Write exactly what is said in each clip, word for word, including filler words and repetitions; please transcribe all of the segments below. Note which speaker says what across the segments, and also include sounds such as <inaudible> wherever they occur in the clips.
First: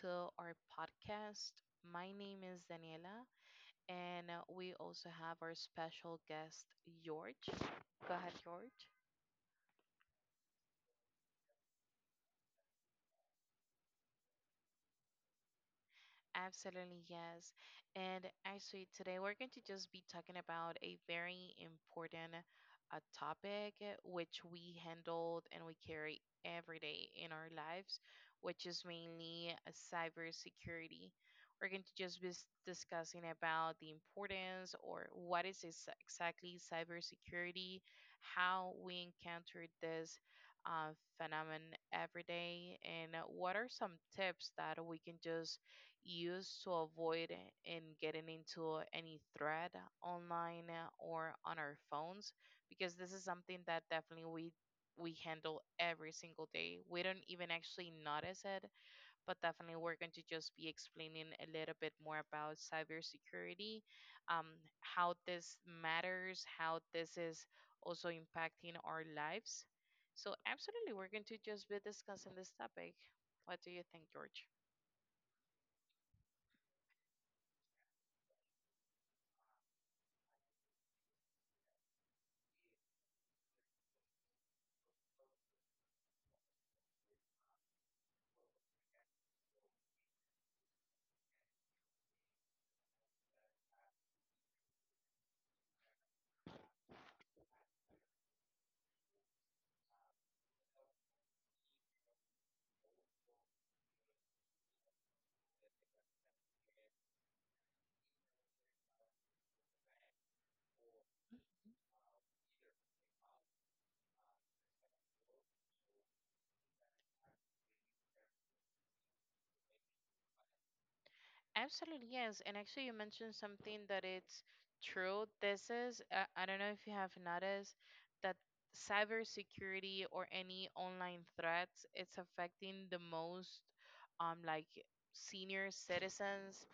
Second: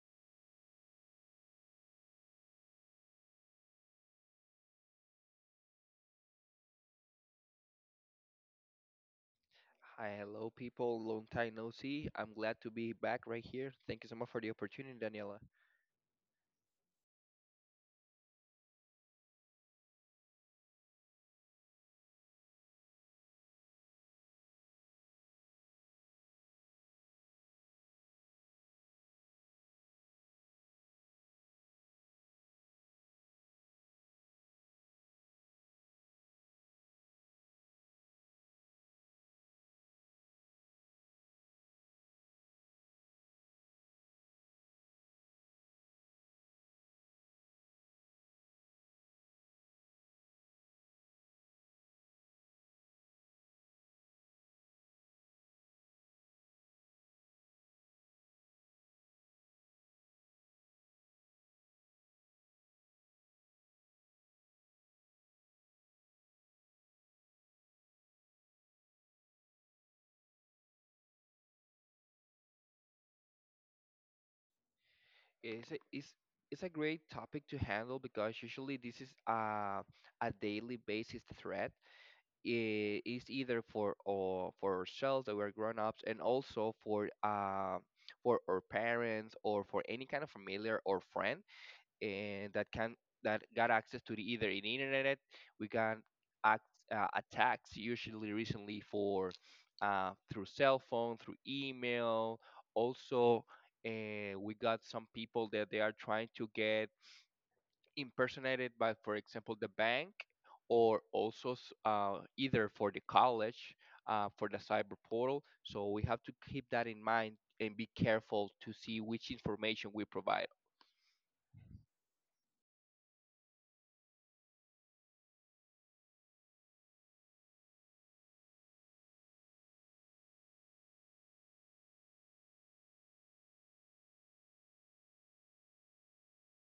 Speaker 1: to our podcast. My name is Daniela, and uh, we also have our special guest, George. Go ahead, George.
Speaker 2: Hi, hello, people. Long time no see. I'm glad to be back right here. Thank you so much for the opportunity, Daniela.
Speaker 1: Absolutely, yes. And actually, today we're going to just be talking about a very important uh, topic uh, which we handled and we carry every day in our lives, which is mainly uh, cybersecurity. We're going to just be s- discussing about the importance or what is ex- exactly cybersecurity, how we encounter this uh, phenomenon every day, and uh, what are some tips that we can just used to avoid and getting into any threat online uh, or on our phones because this is something that definitely we we handle every single day. We don't even actually notice it, but definitely we're going to just be explaining a little bit more about cybersecurity, um, how this matters, how this is also impacting our lives. So absolutely, we're going to just be discussing this topic. What do you think, George?
Speaker 2: It's a, it's, it's a great topic to handle because usually this is a, a daily basis threat. I- It's either for or for ourselves that we're grown ups, and also for uh, for our parents or for any kind of familiar or friend, and that can that got access to the either in internet. We got act, uh, attacks usually recently for uh, through cell phone, through email. Also, uh, we got some people that they are trying to get impersonated by, for example, the bank, or also s- uh, either for the college, uh, for the cyber portal, so we have to keep that in mind and be careful to see which information we provide.
Speaker 1: Absolutely, yes. And actually, you mentioned something that it's true. This is, uh, I don't know if you have noticed that cybersecurity or any online threats, it's affecting the most, um, like senior citizens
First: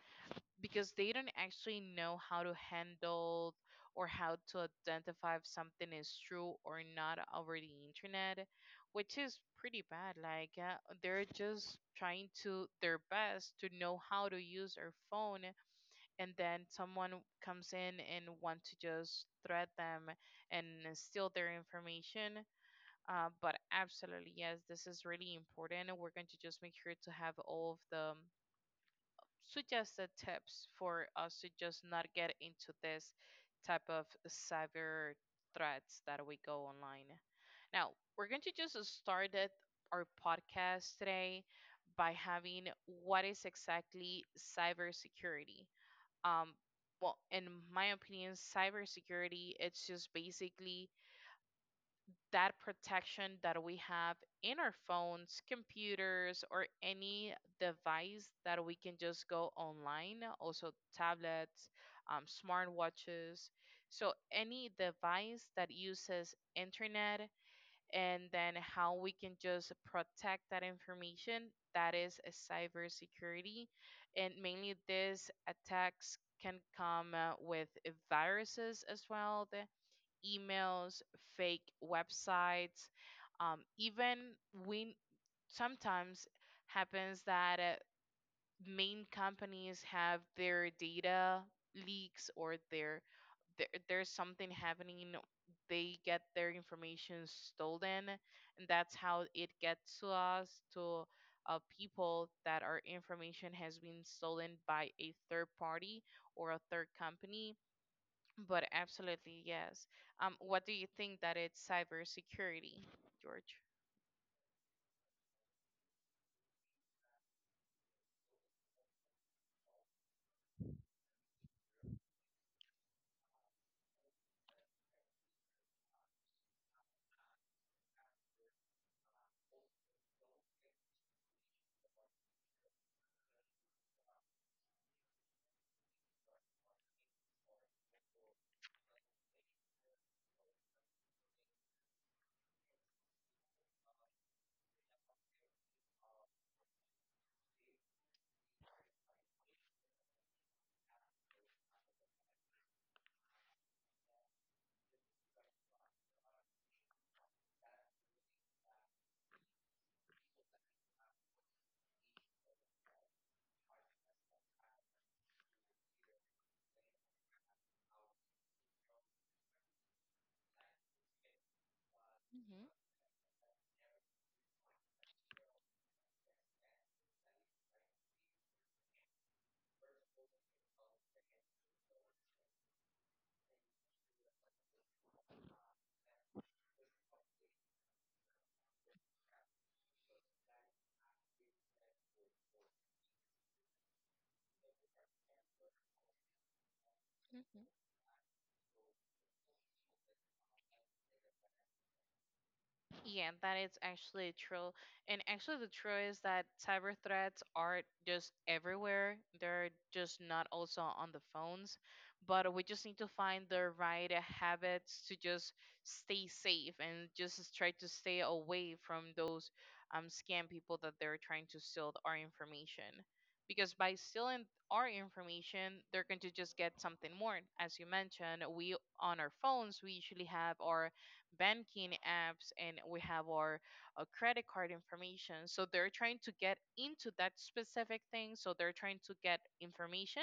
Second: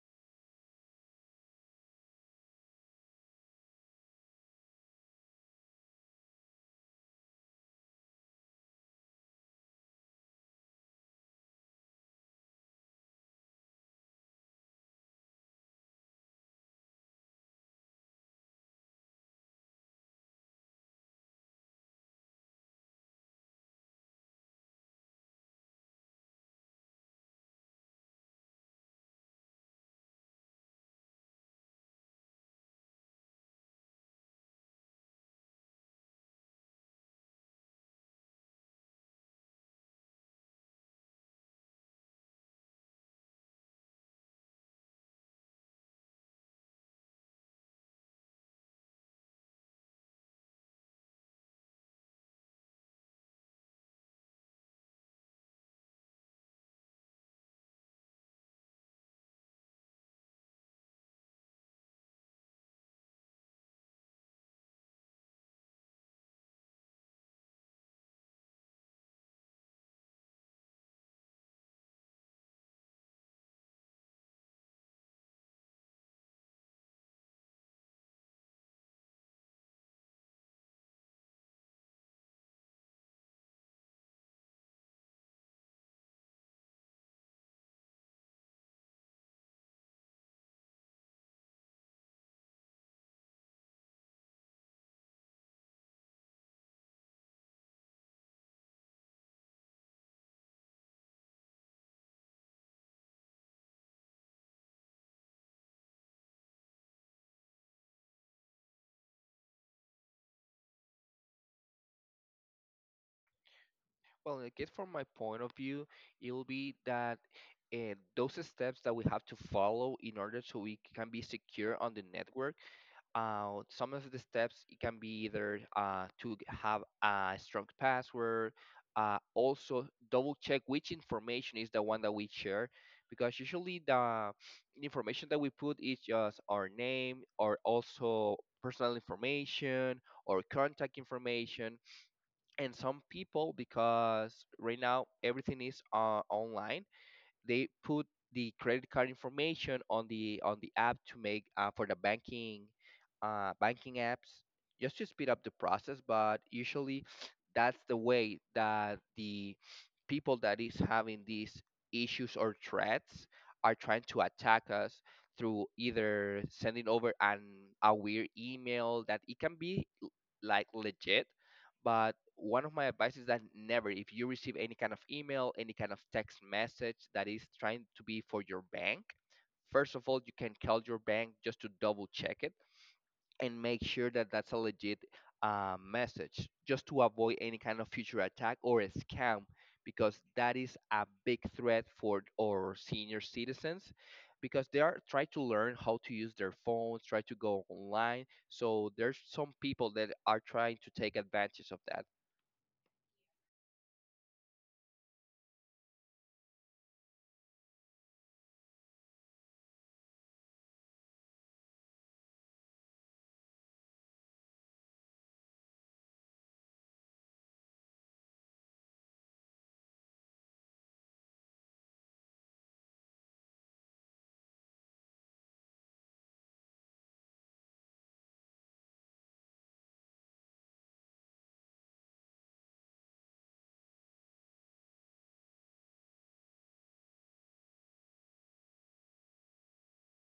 Speaker 1: because they don't actually know how to handle or how to identify if something is true or not over the internet, which is pretty bad. Like, uh, they're just trying to their best to know how to use their phone, and then someone comes in and want to just threat them and steal their information. Uh, but absolutely, yes, this is really important. We're going to just make sure to have all of the suggested tips for us to just not get into this type of cyber threats that we go online. Now, we're going to just start it, our podcast today by having what is exactly cybersecurity. Um, well, in my opinion, cybersecurity it's just basically that protection that we have in our phones, computers, or any device that we can just go online, also tablets, um, smartwatches. So, any device that uses internet and then how we can just protect that information, that is a cybersecurity. And mainly these attacks can come uh, with viruses as well. The- emails, fake websites. Um, even we sometimes happens that uh, main companies have their data leaks or their there, there's something happening. They get their information stolen, and that's how it gets to us to uh, people that our information has been stolen by a third party or a third company. But absolutely, yes. Um, what do you think that it's cybersecurity, George?
Speaker 2: Well, I guess from my point of view, it will be that uh, those steps that we have to follow in order so we can be secure on the network. Uh, some of the steps, it can be either uh, to have a strong password. Uh, also, double check which information is the one that we share, because usually the information that we put is just our name, or also personal information or contact information. And some people, because right now everything is uh, online, they put the credit card information on the on the app, to make uh, for the banking uh, banking apps, just to speed up the process. But usually that's the way that the people that is having these issues or threats are trying to attack us, through either sending over an a weird email that it can be like legit. But
Speaker 1: Mm-hmm.
Speaker 2: one of my advice is that never, if you receive any kind of email, any kind of text message, that is trying to be for your bank, first of all, you can call your bank just to double check it and make sure that that's a legit uh, message, just to avoid any kind of future attack or a scam, because that is a big threat for our senior citizens, because they are trying to learn how to use their phones, try to go online, so there's some people that are trying to take advantage of that.
Speaker 1: Yeah, that is actually true. And actually, the truth is that cyber threats are just everywhere. They're just not also on the phones. But we just need to find the right habits to just stay safe and just try to stay away from those um, scam people that they're trying to steal our information. Because by stealing our information, they're going to just get something more. As you mentioned, we on our phones, we usually have our banking apps and we have our uh, credit card information. So they're trying to get into that specific thing. So they're trying to get information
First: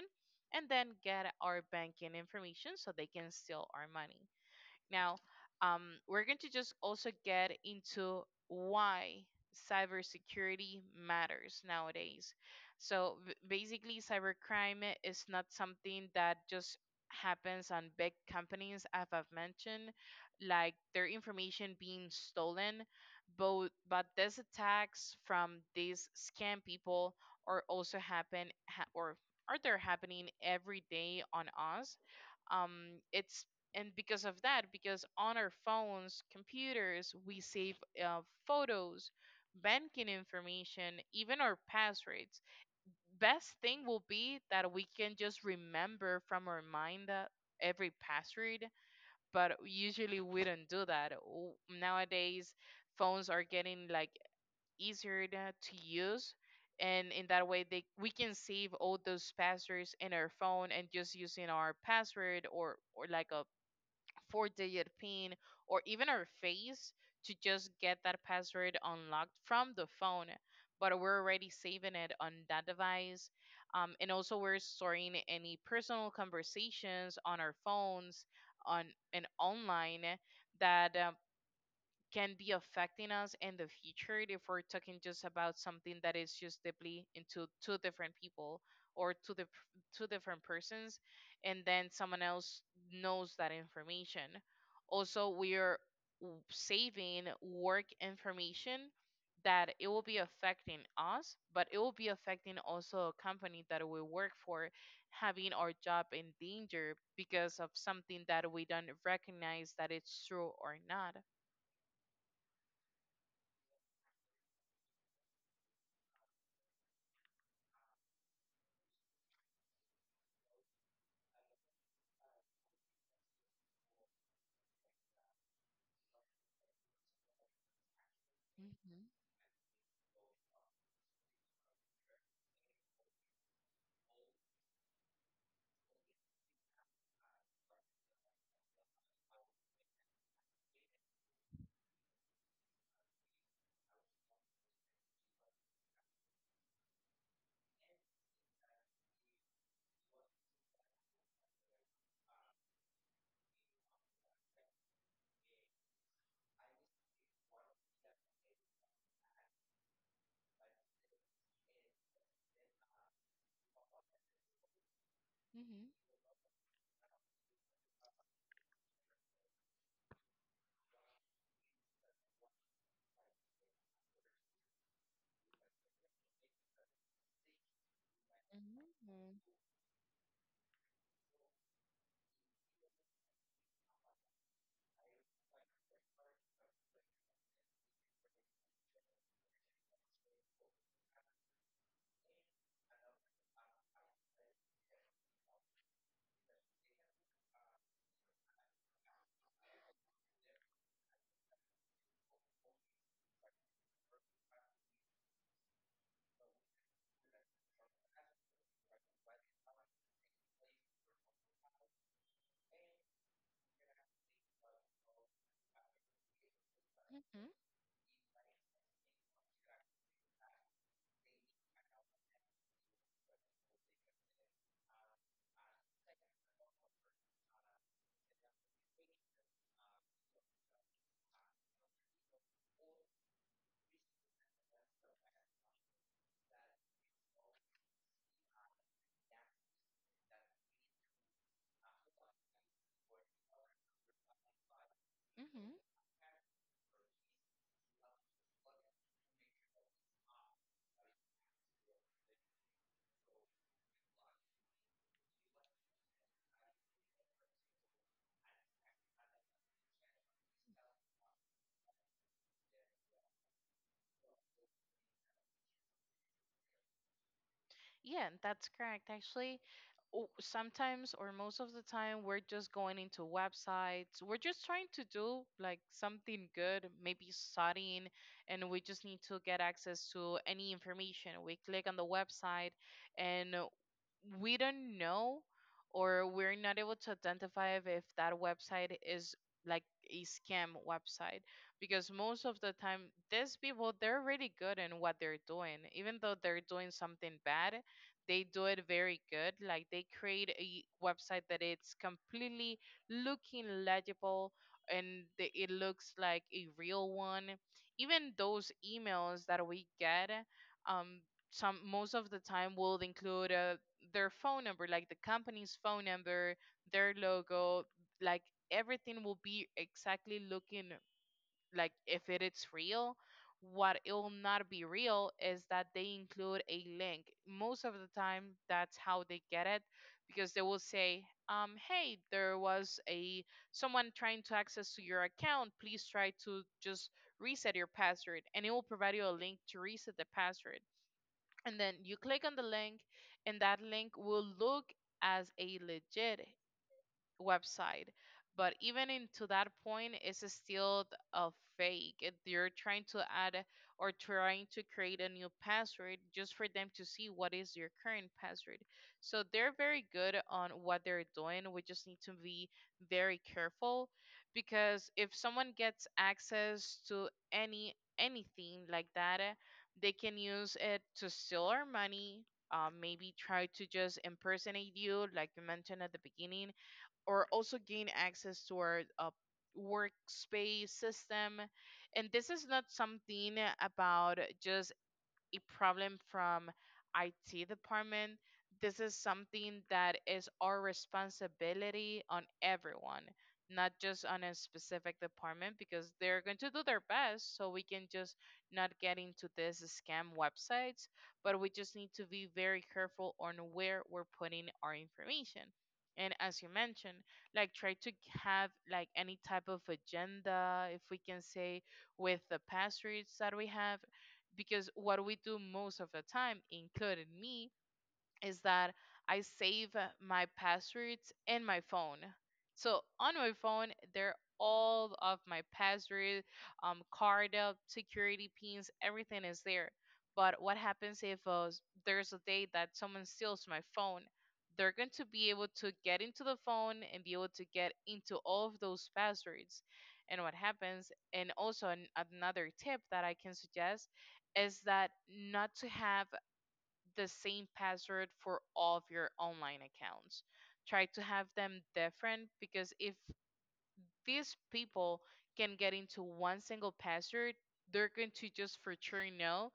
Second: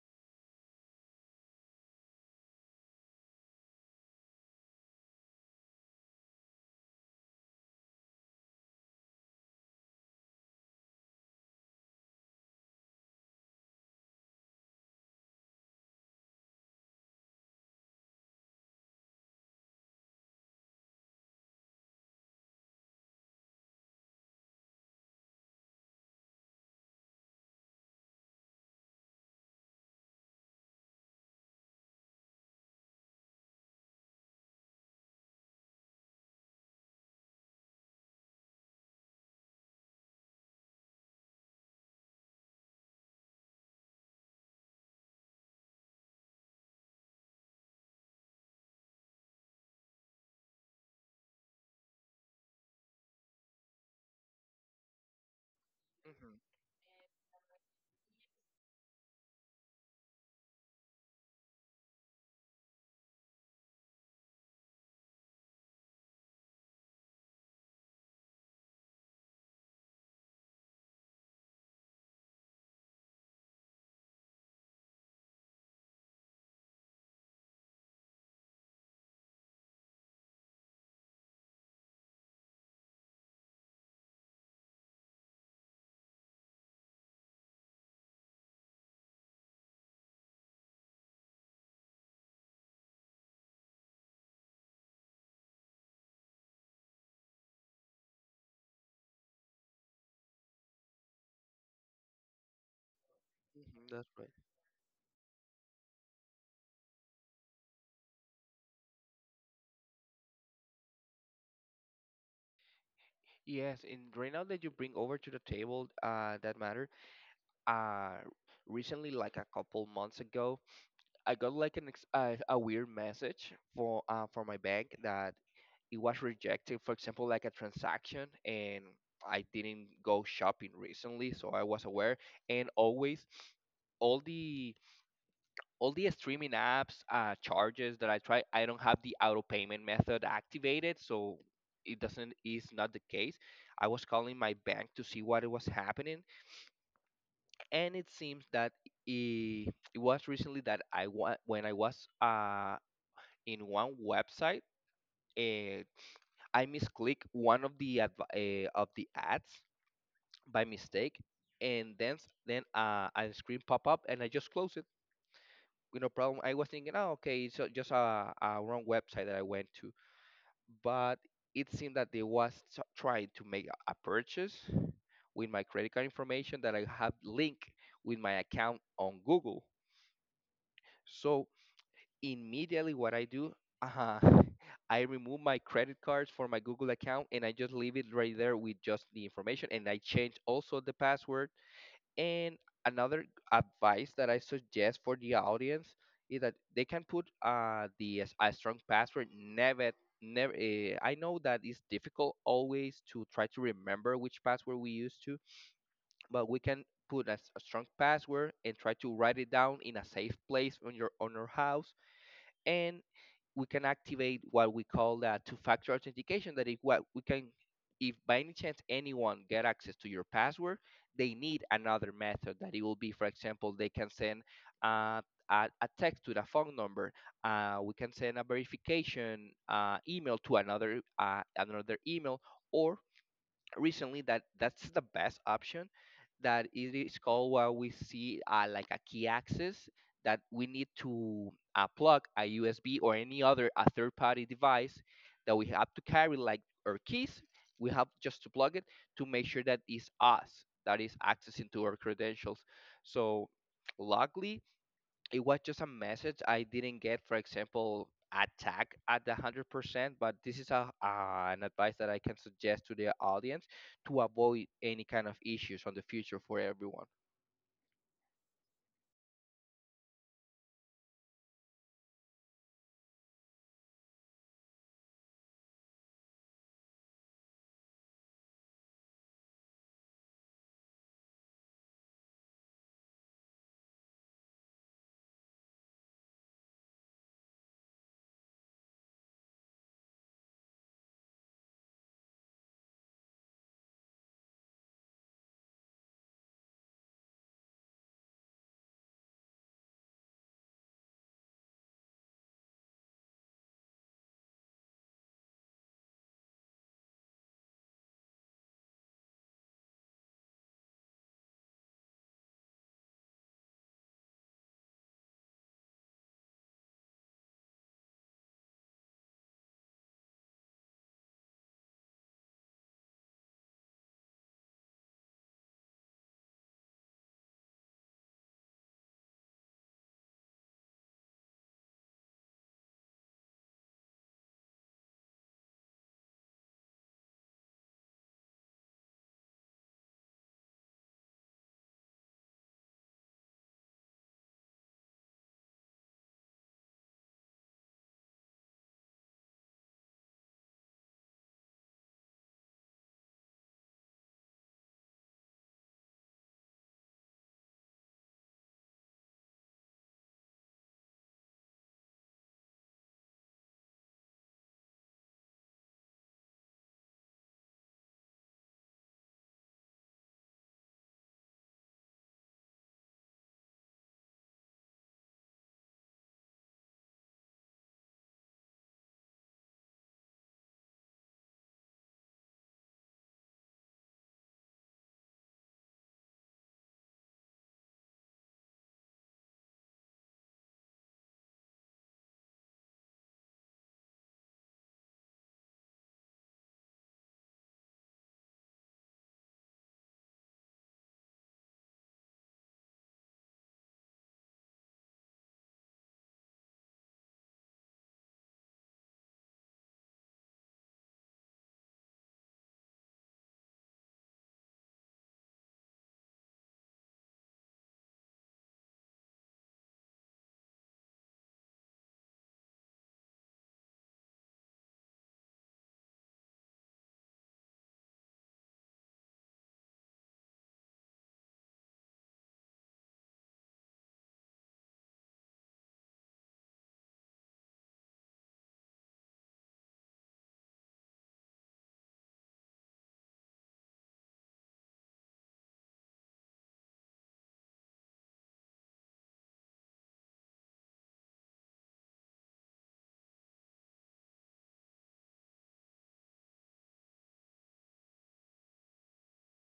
Speaker 1: and then get our banking information so they can steal our money. Now, um, we're going to just also get into why cybersecurity matters nowadays. So b- basically, cybercrime is not something that just happens on big companies, as I've mentioned, like their information being stolen. But, but these attacks from these scam people are also happen ha- or are they happening every day on us. Um, it's and Because of that, because on our phones, computers, we save uh, photos, banking information, even our passwords. Best thing will be that we can just remember from our mind uh, every password, but usually we don't do that. W- nowadays phones are getting like easier to to use,
Speaker 2: Hmm.
Speaker 1: and in that way they we can save all those passwords in our phone and just using our password, or or like a four digit PIN, or even our face to just get that password unlocked from the phone. But we're already saving it on that device. Um, and also, we're storing any personal conversations on our phones on and online that uh, can be affecting us in the future if we're talking just about something that is just deeply into two different people or two the two different persons, and then someone else knows that information. Also, we are w- saving work information that it will be affecting us, but it will be affecting also a company
Speaker 2: Hmm.
Speaker 1: that we
Speaker 2: That's right.
Speaker 1: work for, having our job in danger because of something that we don't recognize that it's true or not.
Speaker 2: Yes, and right now that you bring over to the table, uh, that matter. Uh, Recently, like a couple months ago, I got like an ex- uh, a weird message for uh, for my bank, that it was rejected. For example, like a transaction, and I didn't go shopping recently, so I was aware. And always, all the all the streaming apps uh, charges that I try, I don't have the auto payment method activated, so it doesn't, is not the case. I was calling my bank to see what was happening, and it seems that it, it was recently that, I wa- when I was uh in one website. Uh, I misclick one of the adv- uh, of the ads by mistake, and then s- then uh, a screen pop up, and I just close it.
Speaker 1: Mhm.
Speaker 2: You know, problem. I was thinking, oh, okay, it's uh, just a, a wrong website that I went to, but it seemed that they was t- trying to make a a purchase with my credit card information that I have linked with my account on
Speaker 1: Mhm.
Speaker 2: Google. So immediately what I do, uh, <laughs> I remove my credit cards for my Google account, and I just leave it right there with just the information, and I change also the password. And another advice that I suggest for the audience is that they can put uh, the s- a strong password. Never, never uh, I know that it's difficult, always to try to remember which password we used to, but we can put a, s- a strong password and try to write it down in a safe place on your on your house. And we can activate what we call the two-factor authentication. That if what we
Speaker 1: Mhm.
Speaker 2: can, if by any chance anyone get access to your password, they need another method. That it will be, for example, they can send uh, a, a text to the phone number. Uh, we can send a verification uh, email to another uh, another email, or recently, that that's the best option that it is called, where we see uh, like a key access that we need to uh, plug a U S B or any other a third party device, that we
Speaker 1: Mhm.
Speaker 2: have to carry like our keys. We have just to plug it to make sure that it's us that is accessing to our credentials. So luckily, it was just a message, I didn't get, for example, attack at the hundred percent. But this is a uh, an advice that I can suggest to the audience to avoid any kind of issues on the future for everyone.
Speaker 1: Yeah, that's correct. Actually, o- sometimes or most of the time, we're just going into websites. We're just trying to do like something good, maybe studying, and we just need to get access to any information. We click on the website, and we don't know or we're not able to identify if if that website is like a scam website, because most of the time these people they're really good in what they're doing. Even though they're doing something bad, they do it very good. Like, they create a website that it's completely looking legible, and the, it looks like a real one. Even those emails that we get, um some most of the time will include uh, their phone number, like the company's phone number, their logo, like everything will be exactly looking like if it is real. What it will not be real is that they include a link most of the time. That's how they get it, because they will say, um, hey, there was a someone trying to access to your account, please try to just reset your password, and it will provide you a link to reset the password. And then you click on the link, and that link will look as a legit website. But even into that point, it's still a fake. If you're trying to add or trying to create a new password just for them to see what is your current password. So they're very good on what they're doing. We just need to be very careful, because if someone gets access to any anything like that, they can use it to steal our money. Um, maybe try to just impersonate you, like you mentioned at the beginning, or also gain access to our uh, workspace system. And this is not something about just a problem from I T department. This is something that is our responsibility on everyone, not just on a specific department, because they're going to do their best so we can just not get into this scam websites, but we just need to be very careful on where we're putting our information. And as you mentioned, like, try to have like any type of agenda, if we can say, with the passwords that we have, because what we do most of the time, including me, is that I save my passwords in my phone. So on my phone, there are all of my password, um, card up, security pins, everything is there. But what happens if uh, s- there's a day that someone steals my phone? They're going to be able to get into the phone and be able to get into all of those passwords. And what happens, and also an, another tip that I can suggest is that not to have the same password for all of your online accounts. Try to have them different, because if these people can get into one single password, they're going to just for sure know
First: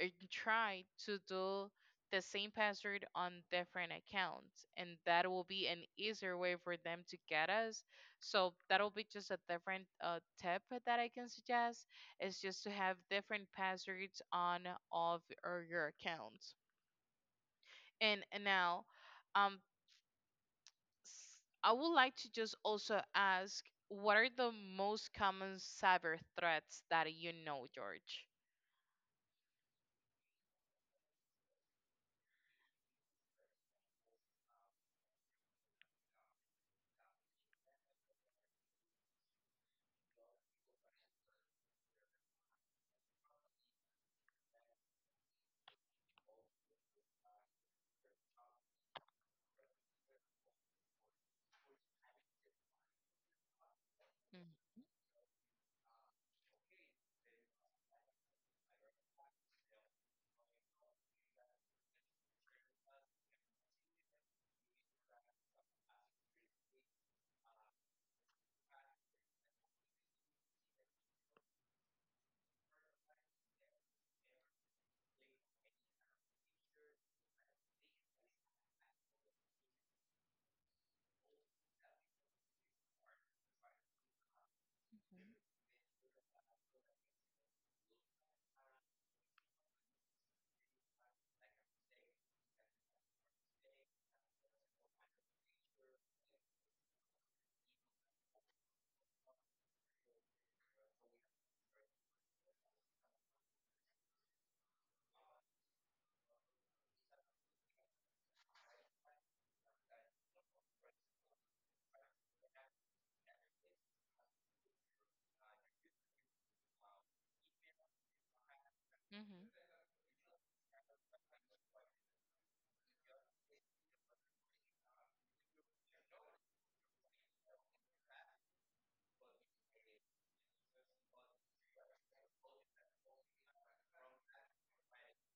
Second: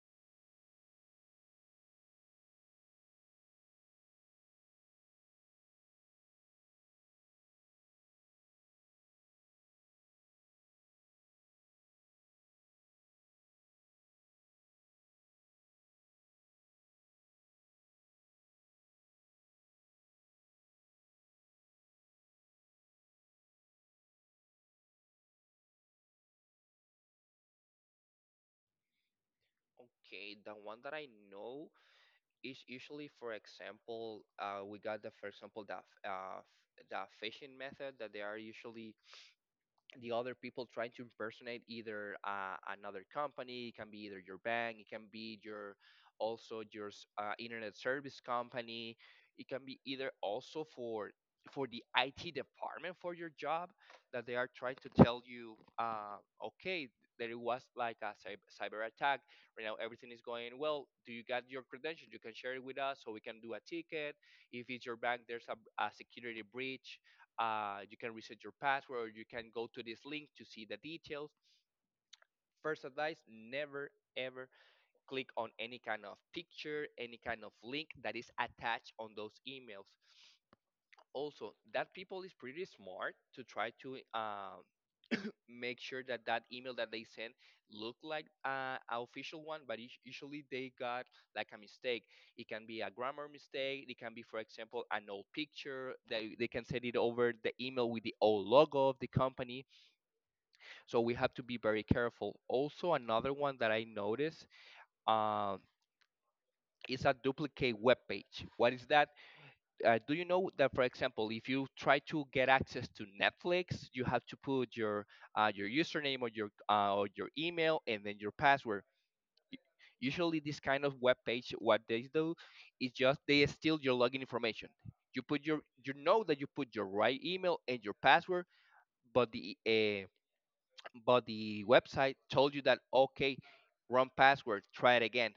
Speaker 1: or try to do the same password on different accounts. And that will be an easier way for them to get us. So that'll be just a different uh, tip that I can suggest is just to have different passwords on all of or your accounts. And and now, um, s- I would like to just also ask, what are the most common cyber threats that you know, George?
Speaker 2: Okay, the one that I know is usually, for example, uh, we got the, for example, the f- uh, f- the phishing method, that they are usually the other people trying to impersonate either uh, another company. It can be either your bank, it can be your, also your s- uh, internet service company. It can be either also for for the I T department for your job, that they are trying
Speaker 1: Mm-hmm.
Speaker 2: to tell you, uh, okay, that it was like a cyber, cyber attack. Right now everything is going well, do you got your credentials, you can share it with us so we can do a ticket. If it's your bank, there's a, a security breach, uh, you can reset your password, or you can go to this link to see the details. First advice, never ever click on any kind of picture, any kind of link that is attached on those emails. Also, that people is pretty smart to try to um, make sure that that email that they send look like uh, a official one, but us- usually they got like a mistake. It can be a grammar mistake, it can be, for example, an old picture, they, they can send it over the email with the old logo of the company. So we have to be very careful. Also, another one that I noticed, um, is a duplicate web page. What is that? Uh, do you know that, for example, if you try to get access to Netflix, you have to put your, uh, your username, or your, uh, or your email, and then your password. U-
Speaker 1: Hmm.
Speaker 2: Usually this kind of web page, what they do is just they steal your login information. You put your you know that you put your right email and your password, but the uh, but the website told you that, okay, wrong password, try it again.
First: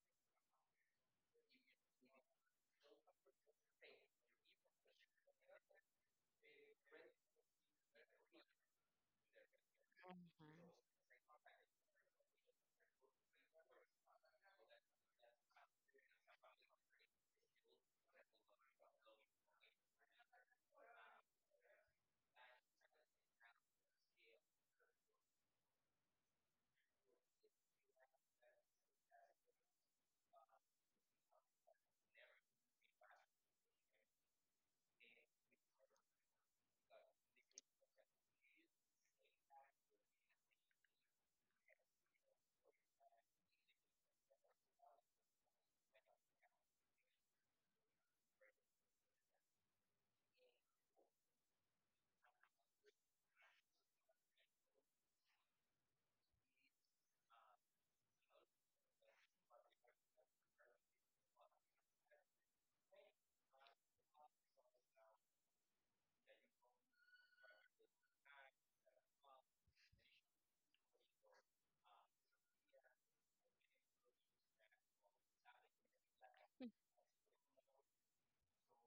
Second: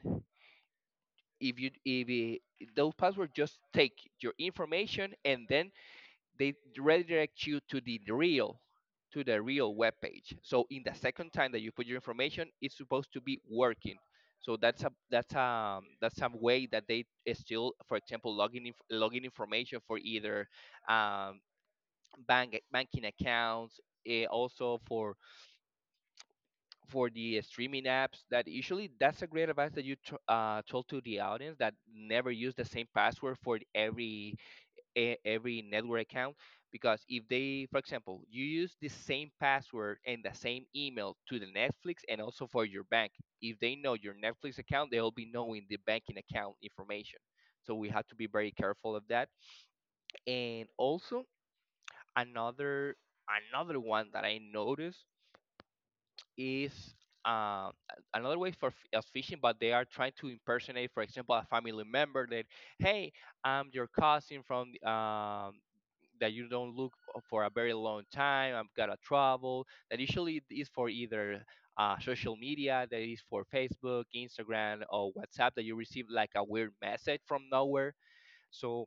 Speaker 2: If you if it, Those passwords just take your information, and then they redirect you to the real, to the real web page. So in the second time that you put your information, it's supposed to be working. So that's a that's um that's some way that they is still, for example, logging inf- logging information, for either, um bank banking accounts, eh, also for for the streaming apps. That usually, that's a great advice that you t- uh, told to the audience, that never use the same password for every e- every network account, because if they, for example, you use the same password and the same email to the Netflix and also for your bank. If they know your Netflix account, they'll be knowing the banking account information, so we have to be very careful of that. And also another another one that I noticed is um, a- another way for f- of phishing, but they are trying to impersonate, for example, a family member. That, hey, I'm your cousin from, um that you don't look for a very long time. I've got to travel. That usually is for either uh, social media, that is for Facebook, Instagram, or WhatsApp, that you receive like a weird message from nowhere. So,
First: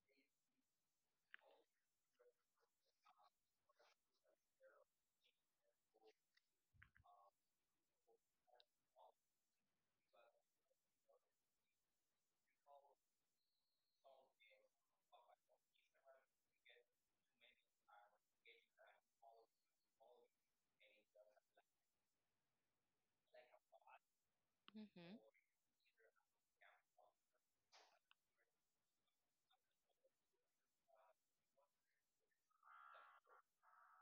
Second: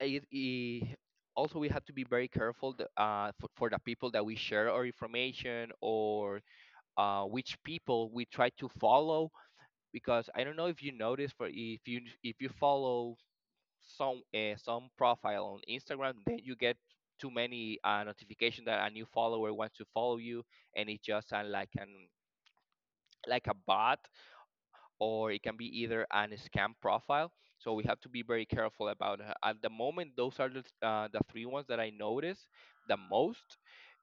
Speaker 2: it, it also we have to be very careful th- uh, for, for the people that we share our information, or uh, which people we try to follow. Because I don't know if you notice, for if you if you follow some uh, some profile on Instagram, then you get too many uh, notification that a new follower wants to follow you, and it just sound like an like a bot, or it can be either an scam profile. So we have to be very careful about it. At the moment, those are the, uh, the three ones that I notice the most,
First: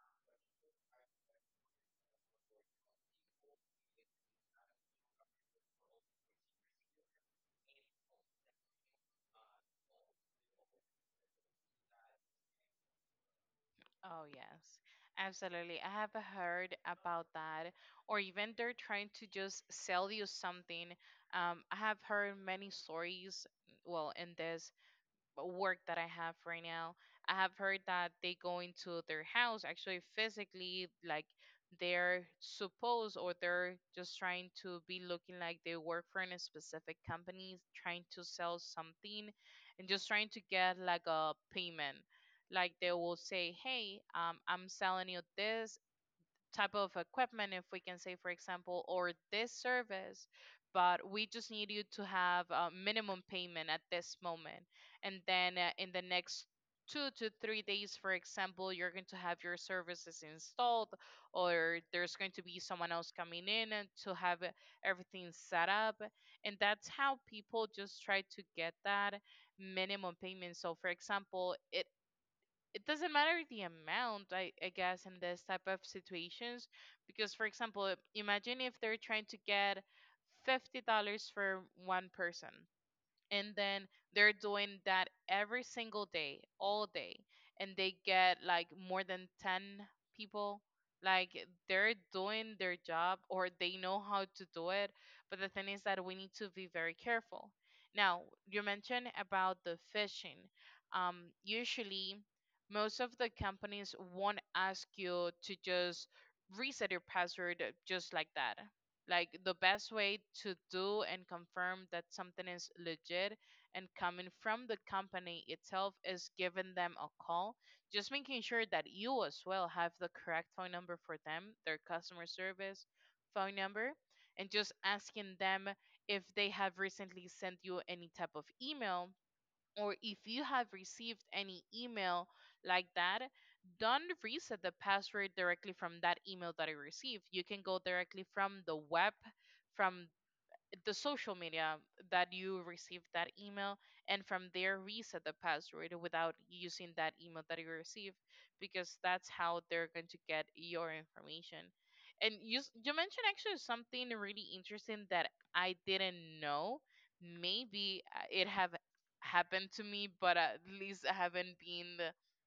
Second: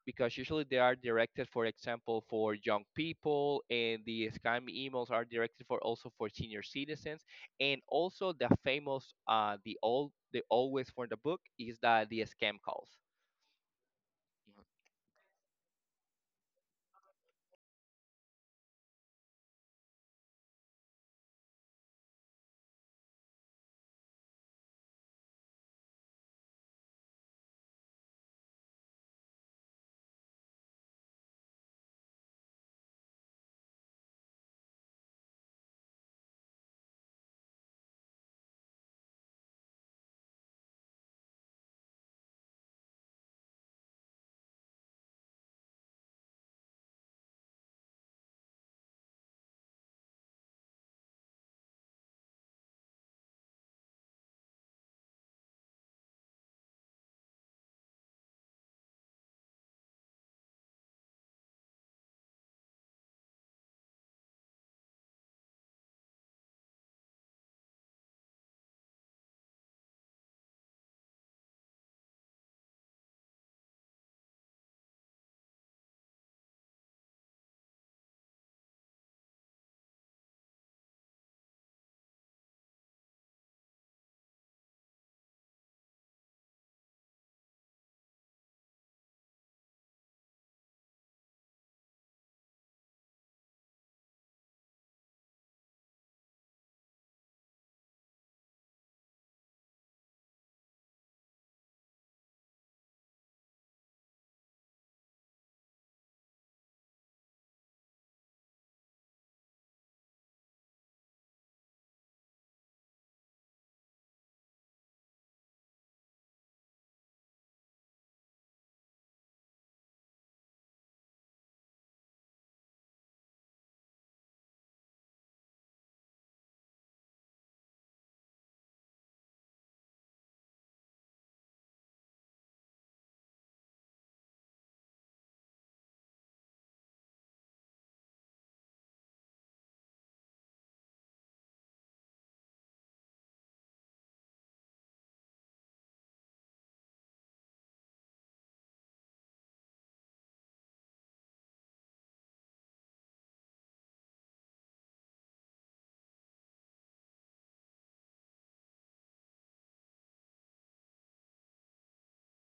Speaker 2: because usually they are directed, for example, for young people, and the scam emails are directed for also for senior citizens. And also the famous, uh, the all, the always for the book is that the scam calls.
Speaker 1: Oh, yes, absolutely. I have heard about that, or even they're trying to just sell you something. Um, I have heard many stories, well, in this work that I have right now, I have heard that they go into their house actually physically, like they're supposed or they're just trying to be looking like they work for in a specific company, trying to sell something, and just trying to get like a payment. Like they will say, "Hey, um, I'm selling you this type of equipment, if we can say, for example, or this service, but we just need you to have a minimum payment at this moment. And then uh, in the next two to three days, for example, you're going to have your services installed, or there's going to be someone else coming in and to have uh, everything set up. And that's how people just try to get that minimum payment. So, for example, it it doesn't matter the amount, I, I guess, in this type of situations, because, for example, imagine if they're trying to get fifty dollars for one person, and then they're doing that every single day, all day, and they get like more than ten people. Like, they're doing their job, or they know how to do it, but the thing is that we need to be very careful. Now, you mentioned about the phishing. Um, usually, most of the companies won't ask you to just reset your password uh, just like that. Like, the best way to do and confirm that something is legit and coming from the company itself is giving them a call, just making sure that you as well have the correct phone number for them, their customer service phone number, and just asking them if they have recently sent you any type of email, or if you have received any email like that. Don't reset the password directly from that email that you received. You can go directly from the web, from the social media that you received that email, and from there reset the password without using that email that you received, because that's how they're going to get your information. And you s- you mentioned actually something really interesting that I didn't know. Maybe uh, it have happened to me, but at least I haven't been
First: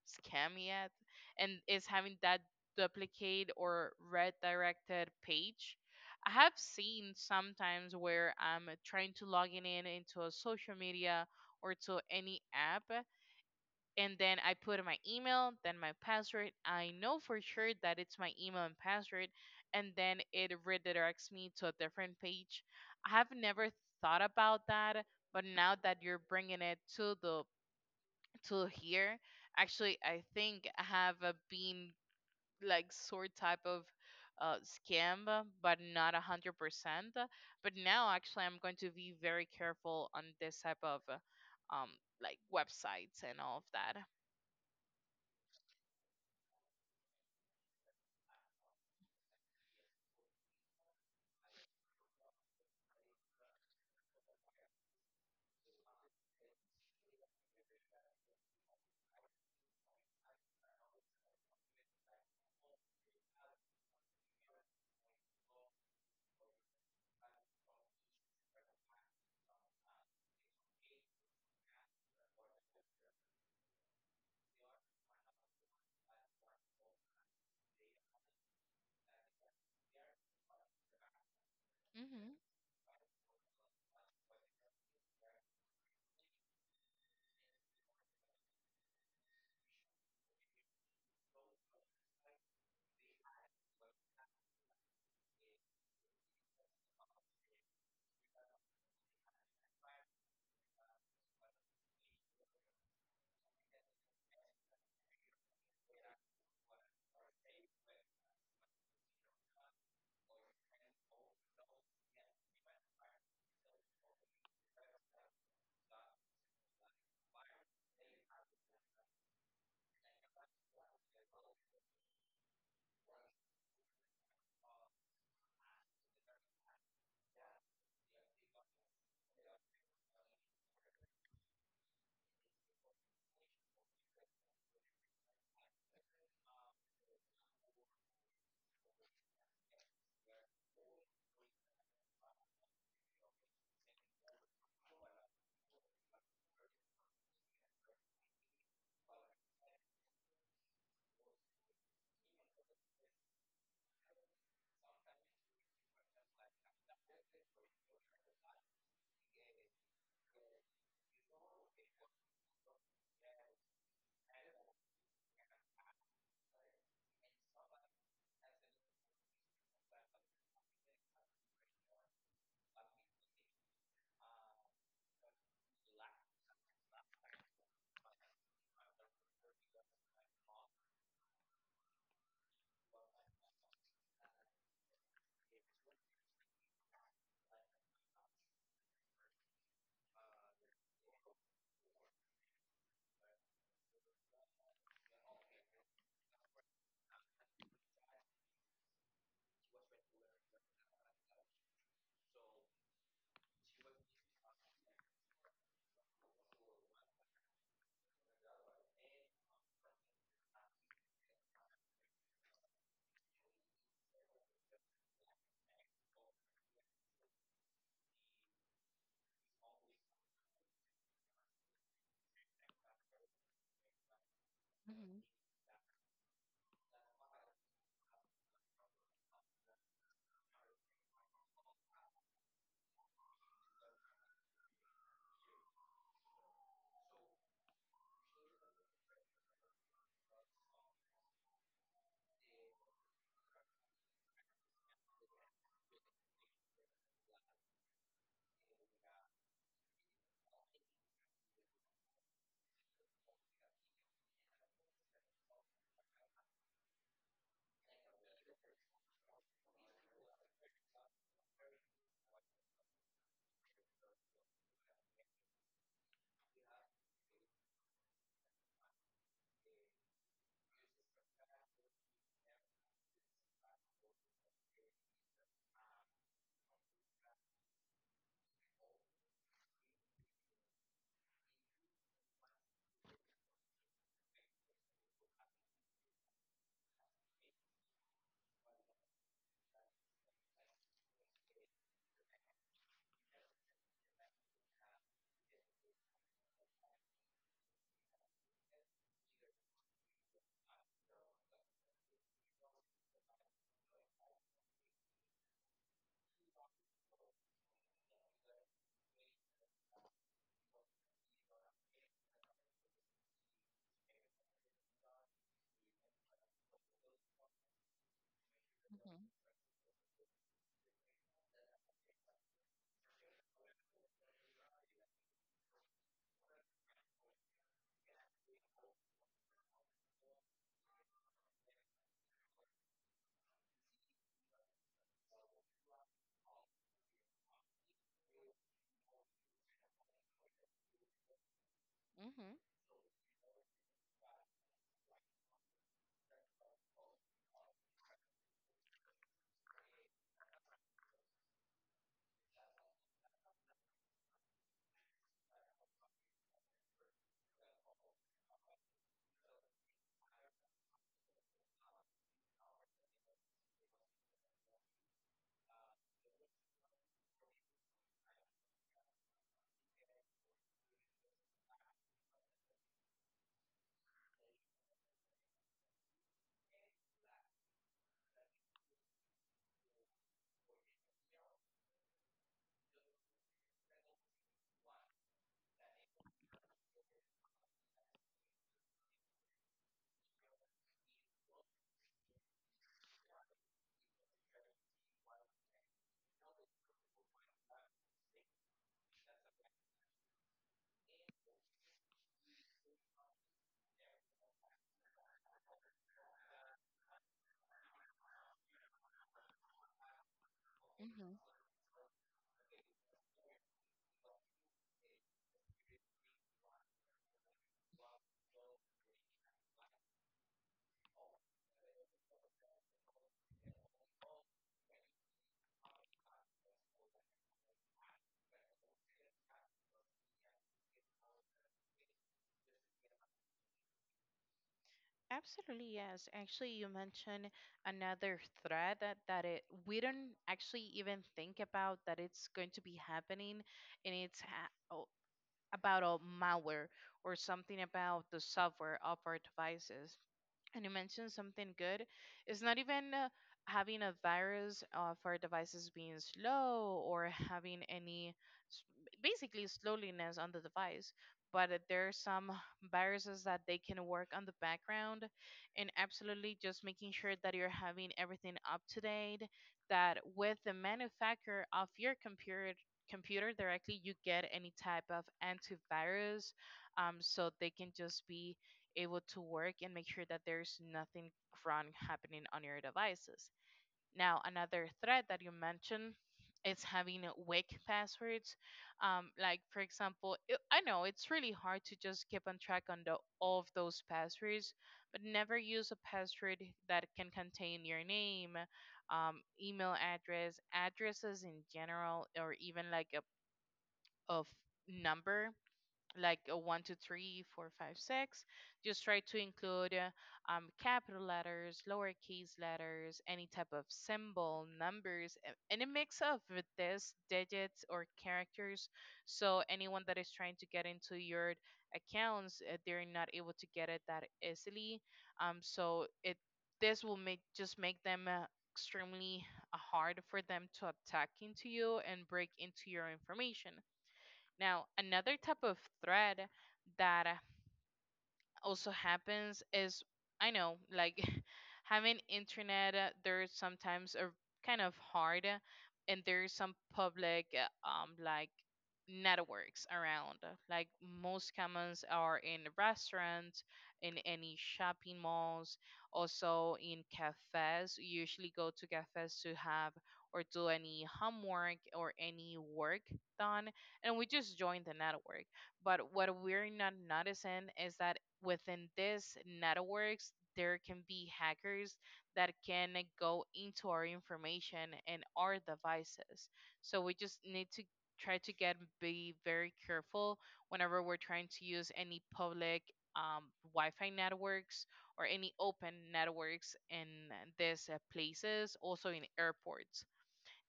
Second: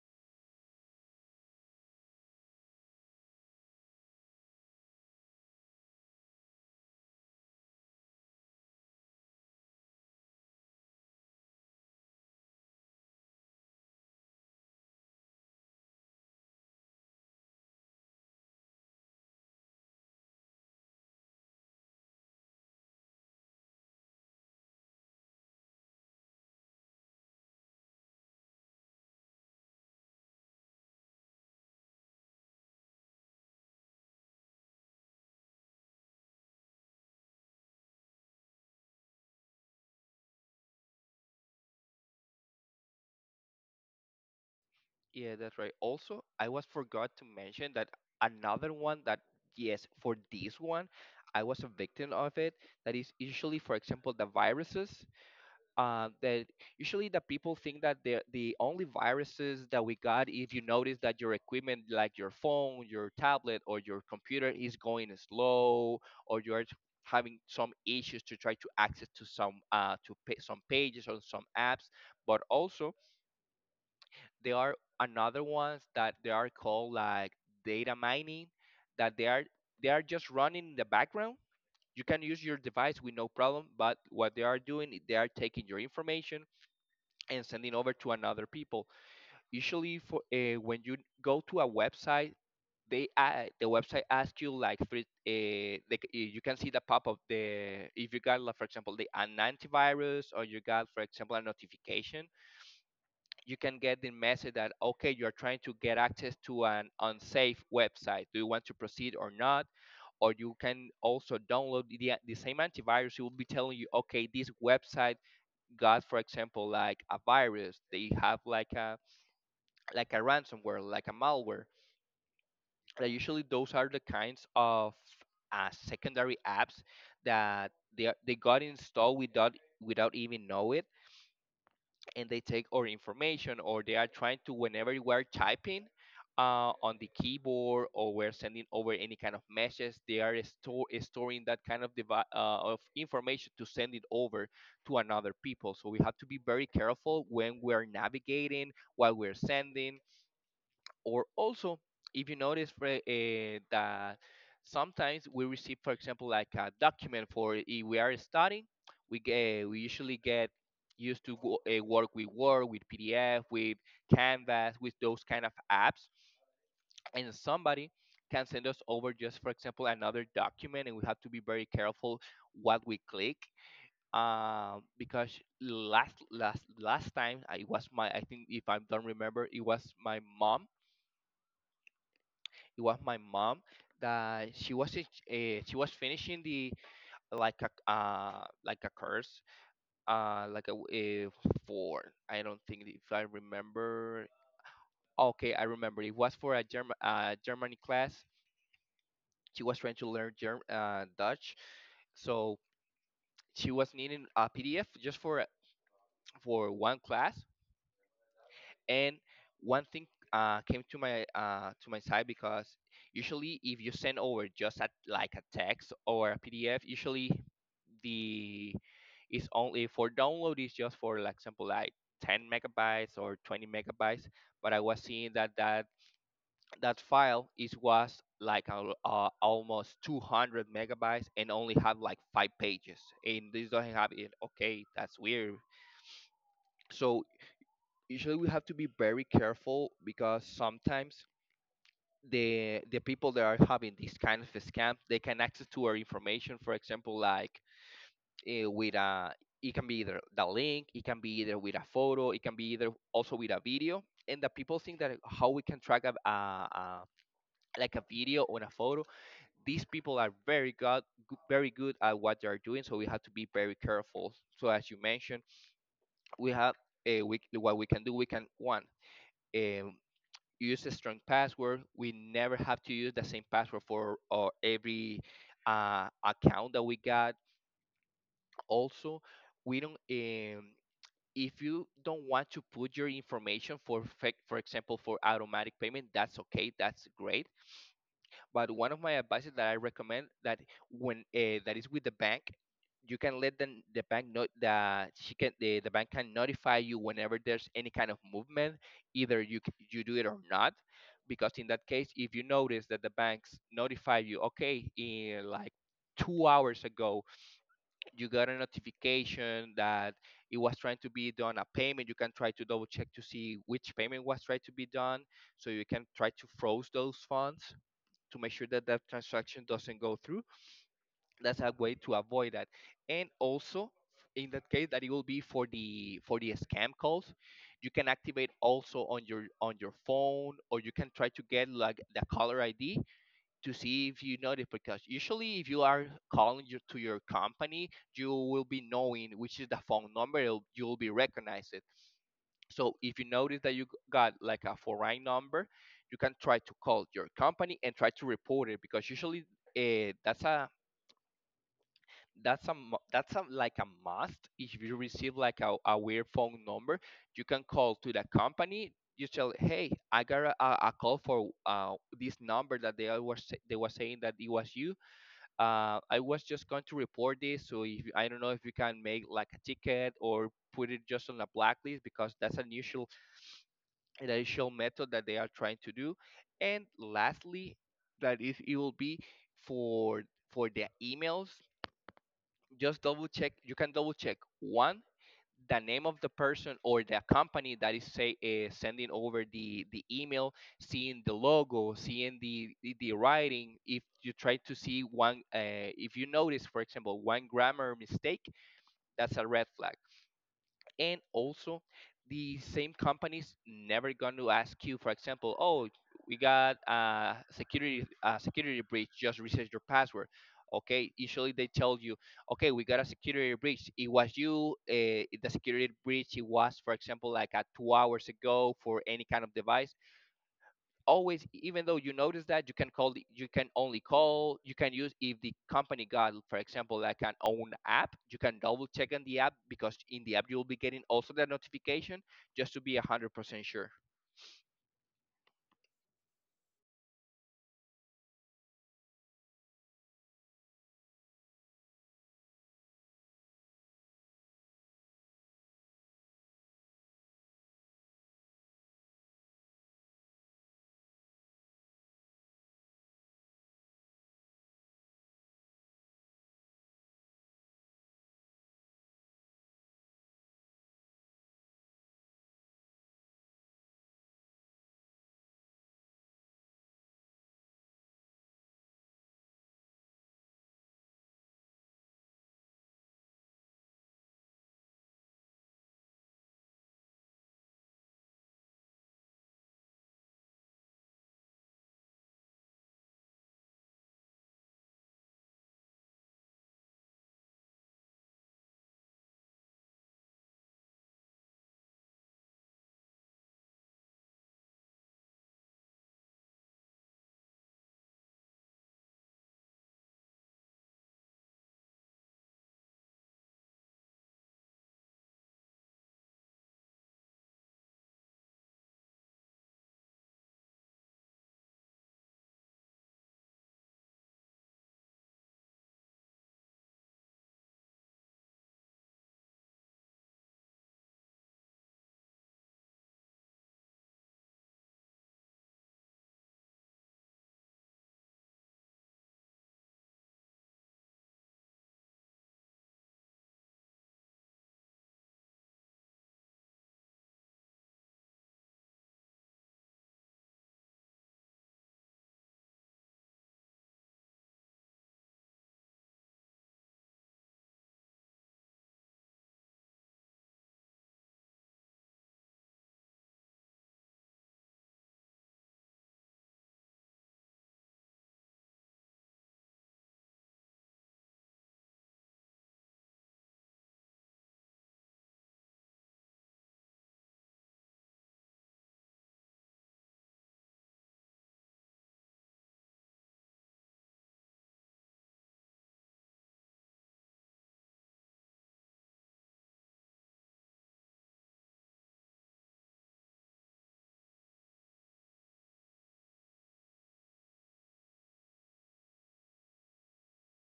Speaker 1: scammed yet. And is having that duplicate or redirected page. I have seen sometimes where I'm trying to log in in- into a social media or to any app, and then I put in my email, then my password. I know for sure that it's my email and password, and then it redirects me to a different page. I have never thought about that, but now that you're bringing it to the to here, actually, I think I have uh, been like sort type of uh, scam, uh, but not a hundred percent. But now actually, I'm going to be very careful on this type of uh, um like websites and all of that.
Speaker 2: Yeah, that's right. Also, I was forgot to mention that another one that yes, for this one, I was a victim of it. That is usually, for example, the viruses. Uh, that usually, the people think that the the only viruses that we got, if you notice that your equipment like your phone, your tablet, or your computer is going slow, or you're having some issues to try to access to some uh to pay, some pages or some apps. But also there are another ones that they are called like data mining, that they are they are just running in the background. You can
Speaker 1: Mhm.
Speaker 2: use your device with no problem, but what they are doing is they are taking your information and sending over to another people. Usually for uh, when you go to a website, they uh, the website asks you like three uh, like uh, you can see the pop of the, if you got like for example the an antivirus, or you got for example a notification, you can get the message that okay, you're trying to get access to an unsafe website, do you want to proceed or not. Or you can also download the, the same antivirus. It will be telling you okay, this website got for example like a virus, they have like a like a ransomware, like a malware. Like, usually those are the kinds of uh, secondary apps that they, they got installed without without even know it. And they take our information, or they are trying to whenever we're typing uh, on the keyboard or we're sending over any kind of messages, they are store, storing that kind of devi- uh, of information to send it over to another people. So we have to be very careful when we're navigating, while we're sending. Or also, if you notice for, uh, that sometimes we receive for example like a document, for if we are studying, we get we usually get used to go, uh, work with word, with pdf, with canvas, with those kind of apps. And somebody can send us over just for example another document, and we have to be very careful what we click, um, because last last last time I- it was my, I think if I don't remember, it was my mom. it was my mom that she was uh, she was finishing the like a uh, like a course, uh like a, w- uh for I don't think if I remember. Okay, I remember it was for a German uh Germany class. She was trying to learn Germ- uh, Dutch. So she was needing a P D F just for for one class. And one thing uh, came to my uh, to my side, because usually if you send over just a, like a text or a P D F, usually the is only for download, is just for like example like ten megabytes or twenty megabytes. But I was
Speaker 1: Mm-hmm.
Speaker 2: seeing that that that file is was like al- uh, almost two hundred megabytes and only have like five pages. And this doesn't have it, okay, that's weird. So usually we have to be very careful, because sometimes the the people that are having this kind of scam, they can access to our information, for example like uh, with a, it can be either the link, it can be either with a photo, it can be either also with a video. And the people think that how we can track a, a, a like a video or a photo. These people are very good, very good at what they are doing, so we have to be very careful. So as you mentioned, we have uh, we, what we can do, we can one. Um, Use a strong password. We never have to use the same password for uh, every uh, account that we got. Also, we don't. Um, if you don't want to put your information for, fec- for example, for automatic payment, that's okay. That's great. But one of my advices that I recommend, that when uh, that is with the bank, you can let the the bank know that she can, the, the bank can notify you whenever there's any kind of movement, either you c- you do it or not. Because in that case, if you notice that the banks notify you, okay, in like two hours ago, you got a notification that it was trying to be done a payment. You can try to double check to see which payment was tried to be done, so you can try to froze those funds to make sure that that transaction doesn't go through. That's a way to avoid that. And also, in that case, that it will be for the for the scam calls, you can activate also on your on your phone, or you can try to get like the caller I D to see if you notice. Because usually, if you are calling your, to your company, you will be knowing which is the phone number. It'll, you will be recognized. It.
Speaker 1: Mm-hmm.
Speaker 2: So if you notice that you g- got like a foreign number, you can try to call your company and try to report it, because usually uh, that's a that's a mu- that's a, like a must. If you receive like a, a weird phone number, you can call to the company. You tell, hey, I got a, a a call for uh, this number that they was they were saying that it was you. Uh, I was just going to report this, so if I don't know if you can make like a ticket, or put it just on a blacklist, because that's unusual initial method that they are trying to do. And lastly, that is, it will be for for their emails, just double check. You can double check one, the name of the person or the company that is say uh, sending over the the email, seeing the logo, seeing the the the writing. If you try to see one, uh, if you notice for example one grammar mistake, that's a red flag. And also, the same companies never going to ask you, for example, oh, we got a security a security breach, just reset your password. Okay,
Speaker 1: Mm-hmm.
Speaker 2: usually they tell you okay, we got a security breach, it was you, uh, the security breach it was for example like a two hours ago, for any kind of device. Always, even though you notice that, you can call the- you can only call, you can use, if the company got for example like an own app, you can double check on the app, because in the app you will be getting also the notification, just to be one hundred percent sure.
Speaker 1: Absolutely, yes. Actually, you mentioned another threat that, that it we don't actually even think about that it's going to be happening, and it's ha o- about a malware or something about the software of our devices. And you mentioned something good. It's not even uh, having a virus uh, for devices being slow or having any s- basically slowliness on the device, but uh, there are some viruses that they can work on the background. And absolutely, just making sure that you're having everything up to date, that with the manufacturer of your computer computer directly you get any type of antivirus, um, so they can just be able to work and make sure that there's nothing wrong happening on your devices. Now, another threat that you mentioned is having weak passwords. Um, like, for example, it, I know it's really hard to just keep on track on the all of those passwords, but never use a password that can contain your name, um, email address, addresses in general, or even like a of number, like a one, two, three, four, five, six. Just try to include uh, um, capital letters, lowercase letters, any type of symbol, numbers, a- any mix of with this digits or characters. So anyone that is trying to get into your accounts, uh, they're not able to get it that easily. Um, so it This will make just make them uh, extremely uh, hard for them to attack into you and break into your information. Now, another type of thread that also happens is, I know, like, <laughs> having internet, uh, there's sometimes a kind of hard, uh, and there's some public uh, um like networks around, uh, like, most commons are in restaurants, in any shopping malls, also in cafes. You usually go to cafes to have or do any homework or any work done, and we just join the network. But what we're not noticing is that within these networks, there can be hackers that can go into our information and our devices. So we just need to try to get be very careful whenever we're trying to use any public um, Wi-Fi networks or any open networks in these uh, places, also in airports.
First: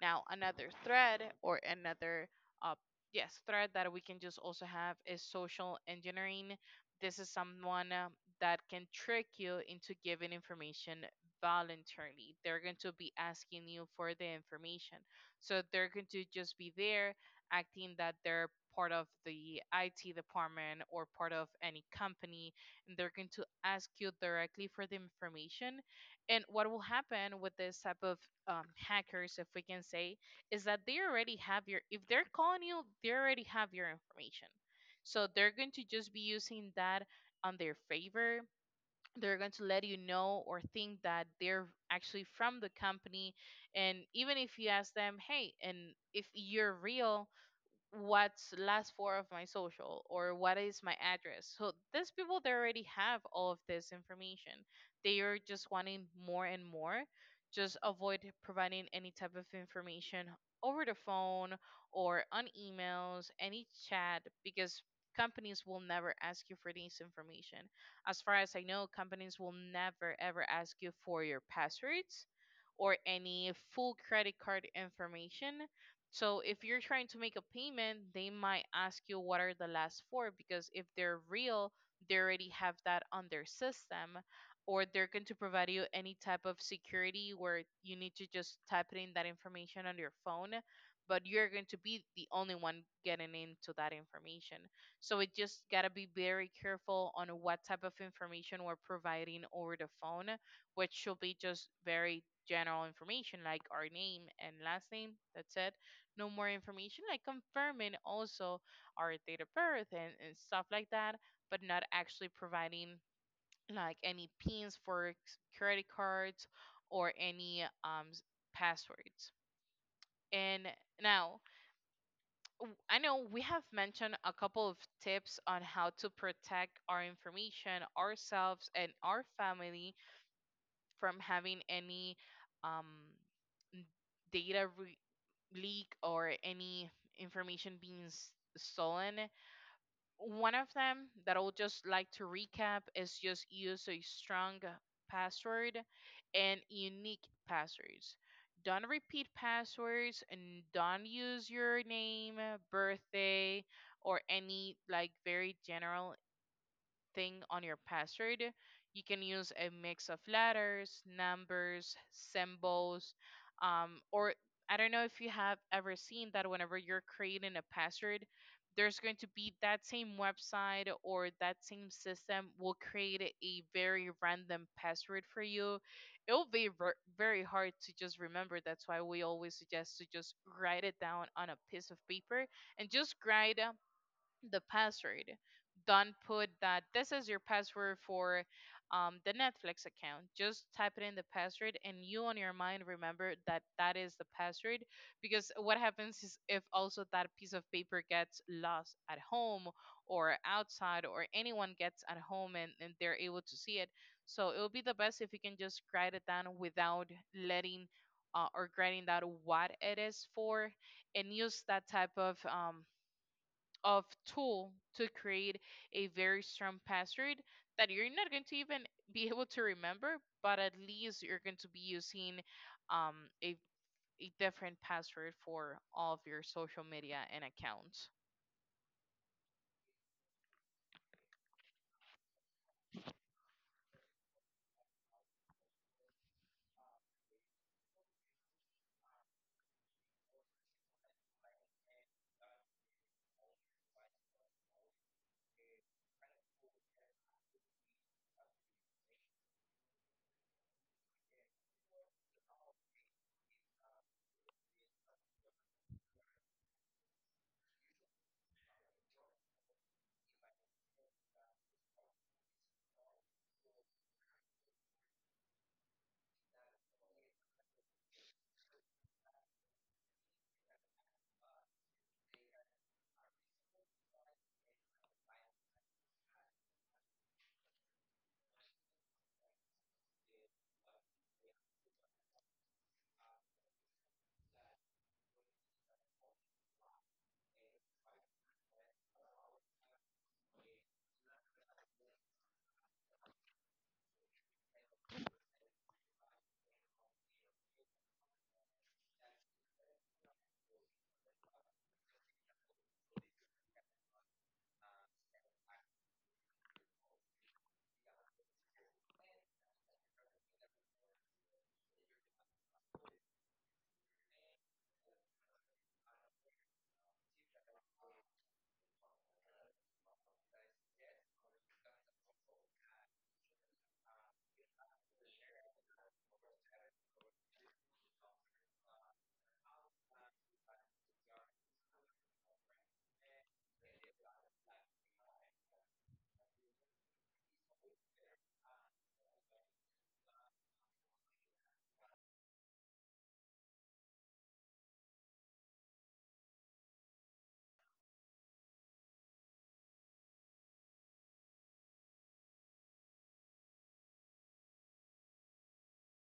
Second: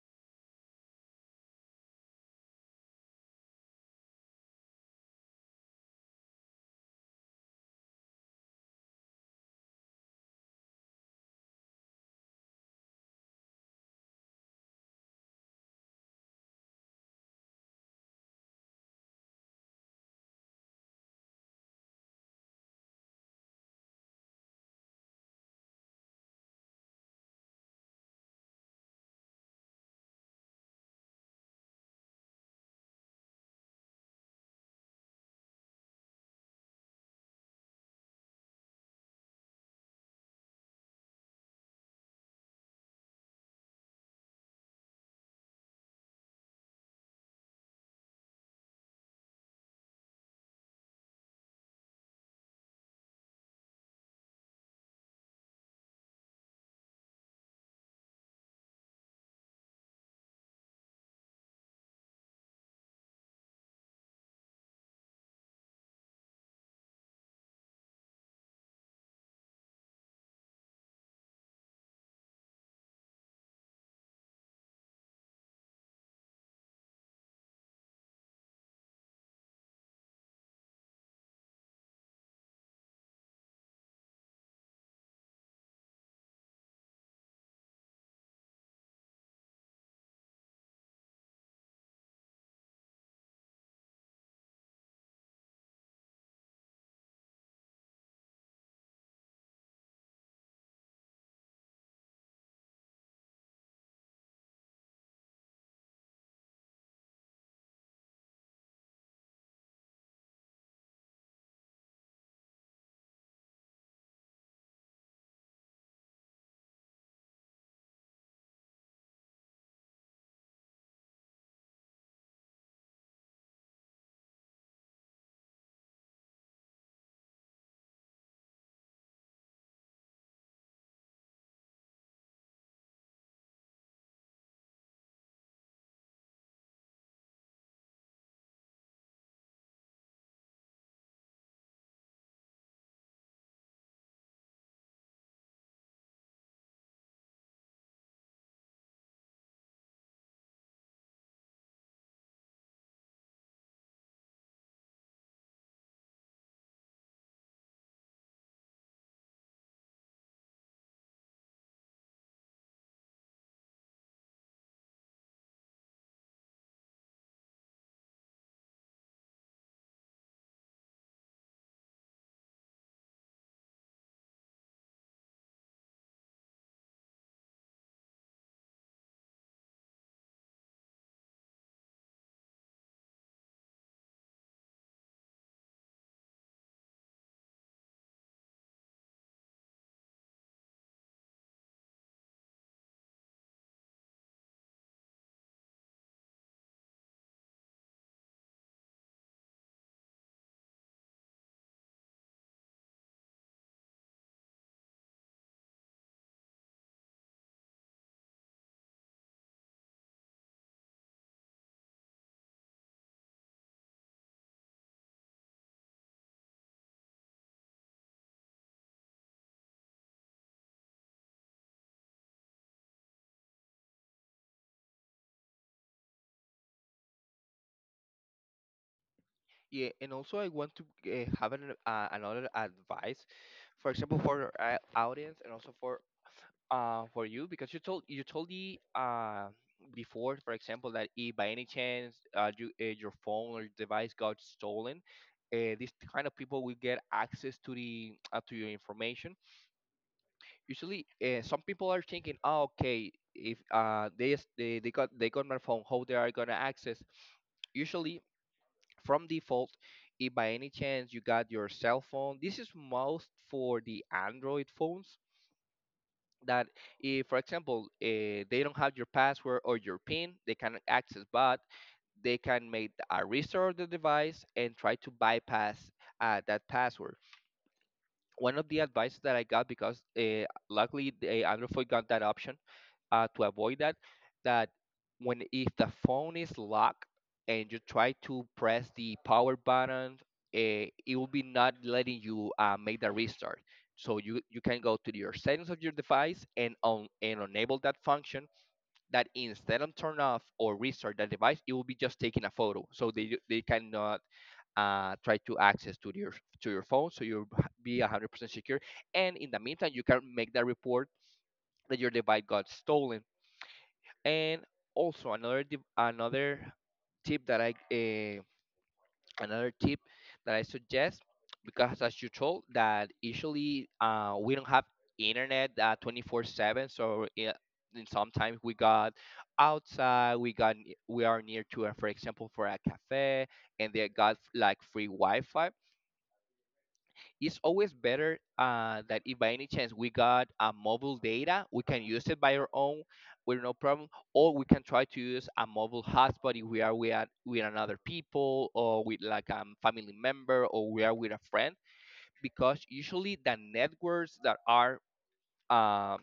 Speaker 1: Now, another thread or another, uh, yes, thread that we can just also have is social engineering. This is someone uh, that can trick you into giving information voluntarily. They're going to be asking you for the information. So they're going to just be there acting that they're part of the I T department or part of any company, and they're going to ask you directly for the information. And what will happen with this type of um, hackers, if we can say, is that they already have your, if they're calling you, they already have your information. So they're going to just be using that on their favor. They're going to let you know or think that they're actually from the company. And even if you ask them, hey, and if you're real, what's last four of my social, or what is my address? So these people, they already have all of this information. They are just wanting more and more. Just avoid providing any type of information over the phone or on emails, any chat, because companies will never ask you for this information. As far as I know, companies will never ever ask you for your passwords or any full credit card information. So if you're trying to make a payment, they might ask you what are the last four, because if they're real, they already have that on their system, or they're going to provide you any type of security where you need to just type in that information on your phone, but you're going to be the only one getting into that information. So it just got to be very careful on what type of information we're providing over the phone, which should be just very general information like our name and last name. That's it. No more information, like confirming also our date of birth and, and stuff like that, but not actually providing like any pins for s- credit cards or any um s- passwords. And now, w- I know we have mentioned a couple of tips on how to protect our information, ourselves, and our family from having any um, n- data leak or any information being s- stolen. One of them that I will just like to recap is just use a strong password and unique passwords. Don't repeat passwords, and don't use your name, birthday, or any like very general thing on your password. You can use a mix of letters, numbers, symbols, um, or I don't know if you have ever seen that whenever you're creating a password, there's going to be that same website or that same system will create a very random password for you. It'll be ver- very hard to just remember. That's why we always suggest to just write it down on a piece of paper and just write uh, the password. Don't put that this is your password for um, the Netflix account. Just type it in the password, and you on your mind remember that that is the password. Because what happens is if also that piece of paper gets lost at home or outside, or anyone gets at home and, and they're able to see it. So it would be the best if you can just write it down without letting uh, or writing down what it is for, and use that type of um, of tool to create a very strong password that you're not going to even be able to remember, but at least you're going to be using um, a, a different password for all of your social media and accounts.
Speaker 2: Yeah, and also I want to uh, have an, uh, another advice, for example for our uh, audience and also for uh, for you, because you told you told me uh, before, for example, that if by any chance uh, you, uh, your phone or device got stolen, uh, these kind of people will get access to the uh, to your information. Usually, uh, some people are thinking, oh, okay, if uh, they, s- they they got, they got my phone, how they are gonna access? Usually, from default, if by any chance you got your cell phone, this is most for the Android phones, that if for example uh, they don't have your password or your pin, they can access bot, they can make a restore of the device and try to bypass uh, that password. One of the advice that I got, because uh, luckily the Android phone got that option uh, to avoid that, that when if the phone is locked and you try to press the power button, eh, it will be not letting you uh, make the restart. So you, you can go to your settings of your device and on and enable that function, that instead of turn off or restart, that device it will be just taking a photo, so they, they cannot uh, try to access to your to your phone, so you'll be one hundred percent secure. And in the meantime, you can make that report that your device got stolen. And also another tip- another tip that I uh, another tip that I suggest, because as you told, that usually uh, we don't have internet uh, twenty-four seven. So yeah, and sometimes we got outside, we got n- we are near to uh, for example for a cafe, and they got like free Wi-Fi. It's always better uh, that if by any chance we got a mobile data, we can use it by our own with no problem, or we can try to use a mobile hotspot if we are with, a- with another people, or with like a family member, or we are with a friend. Because usually the networks that are um,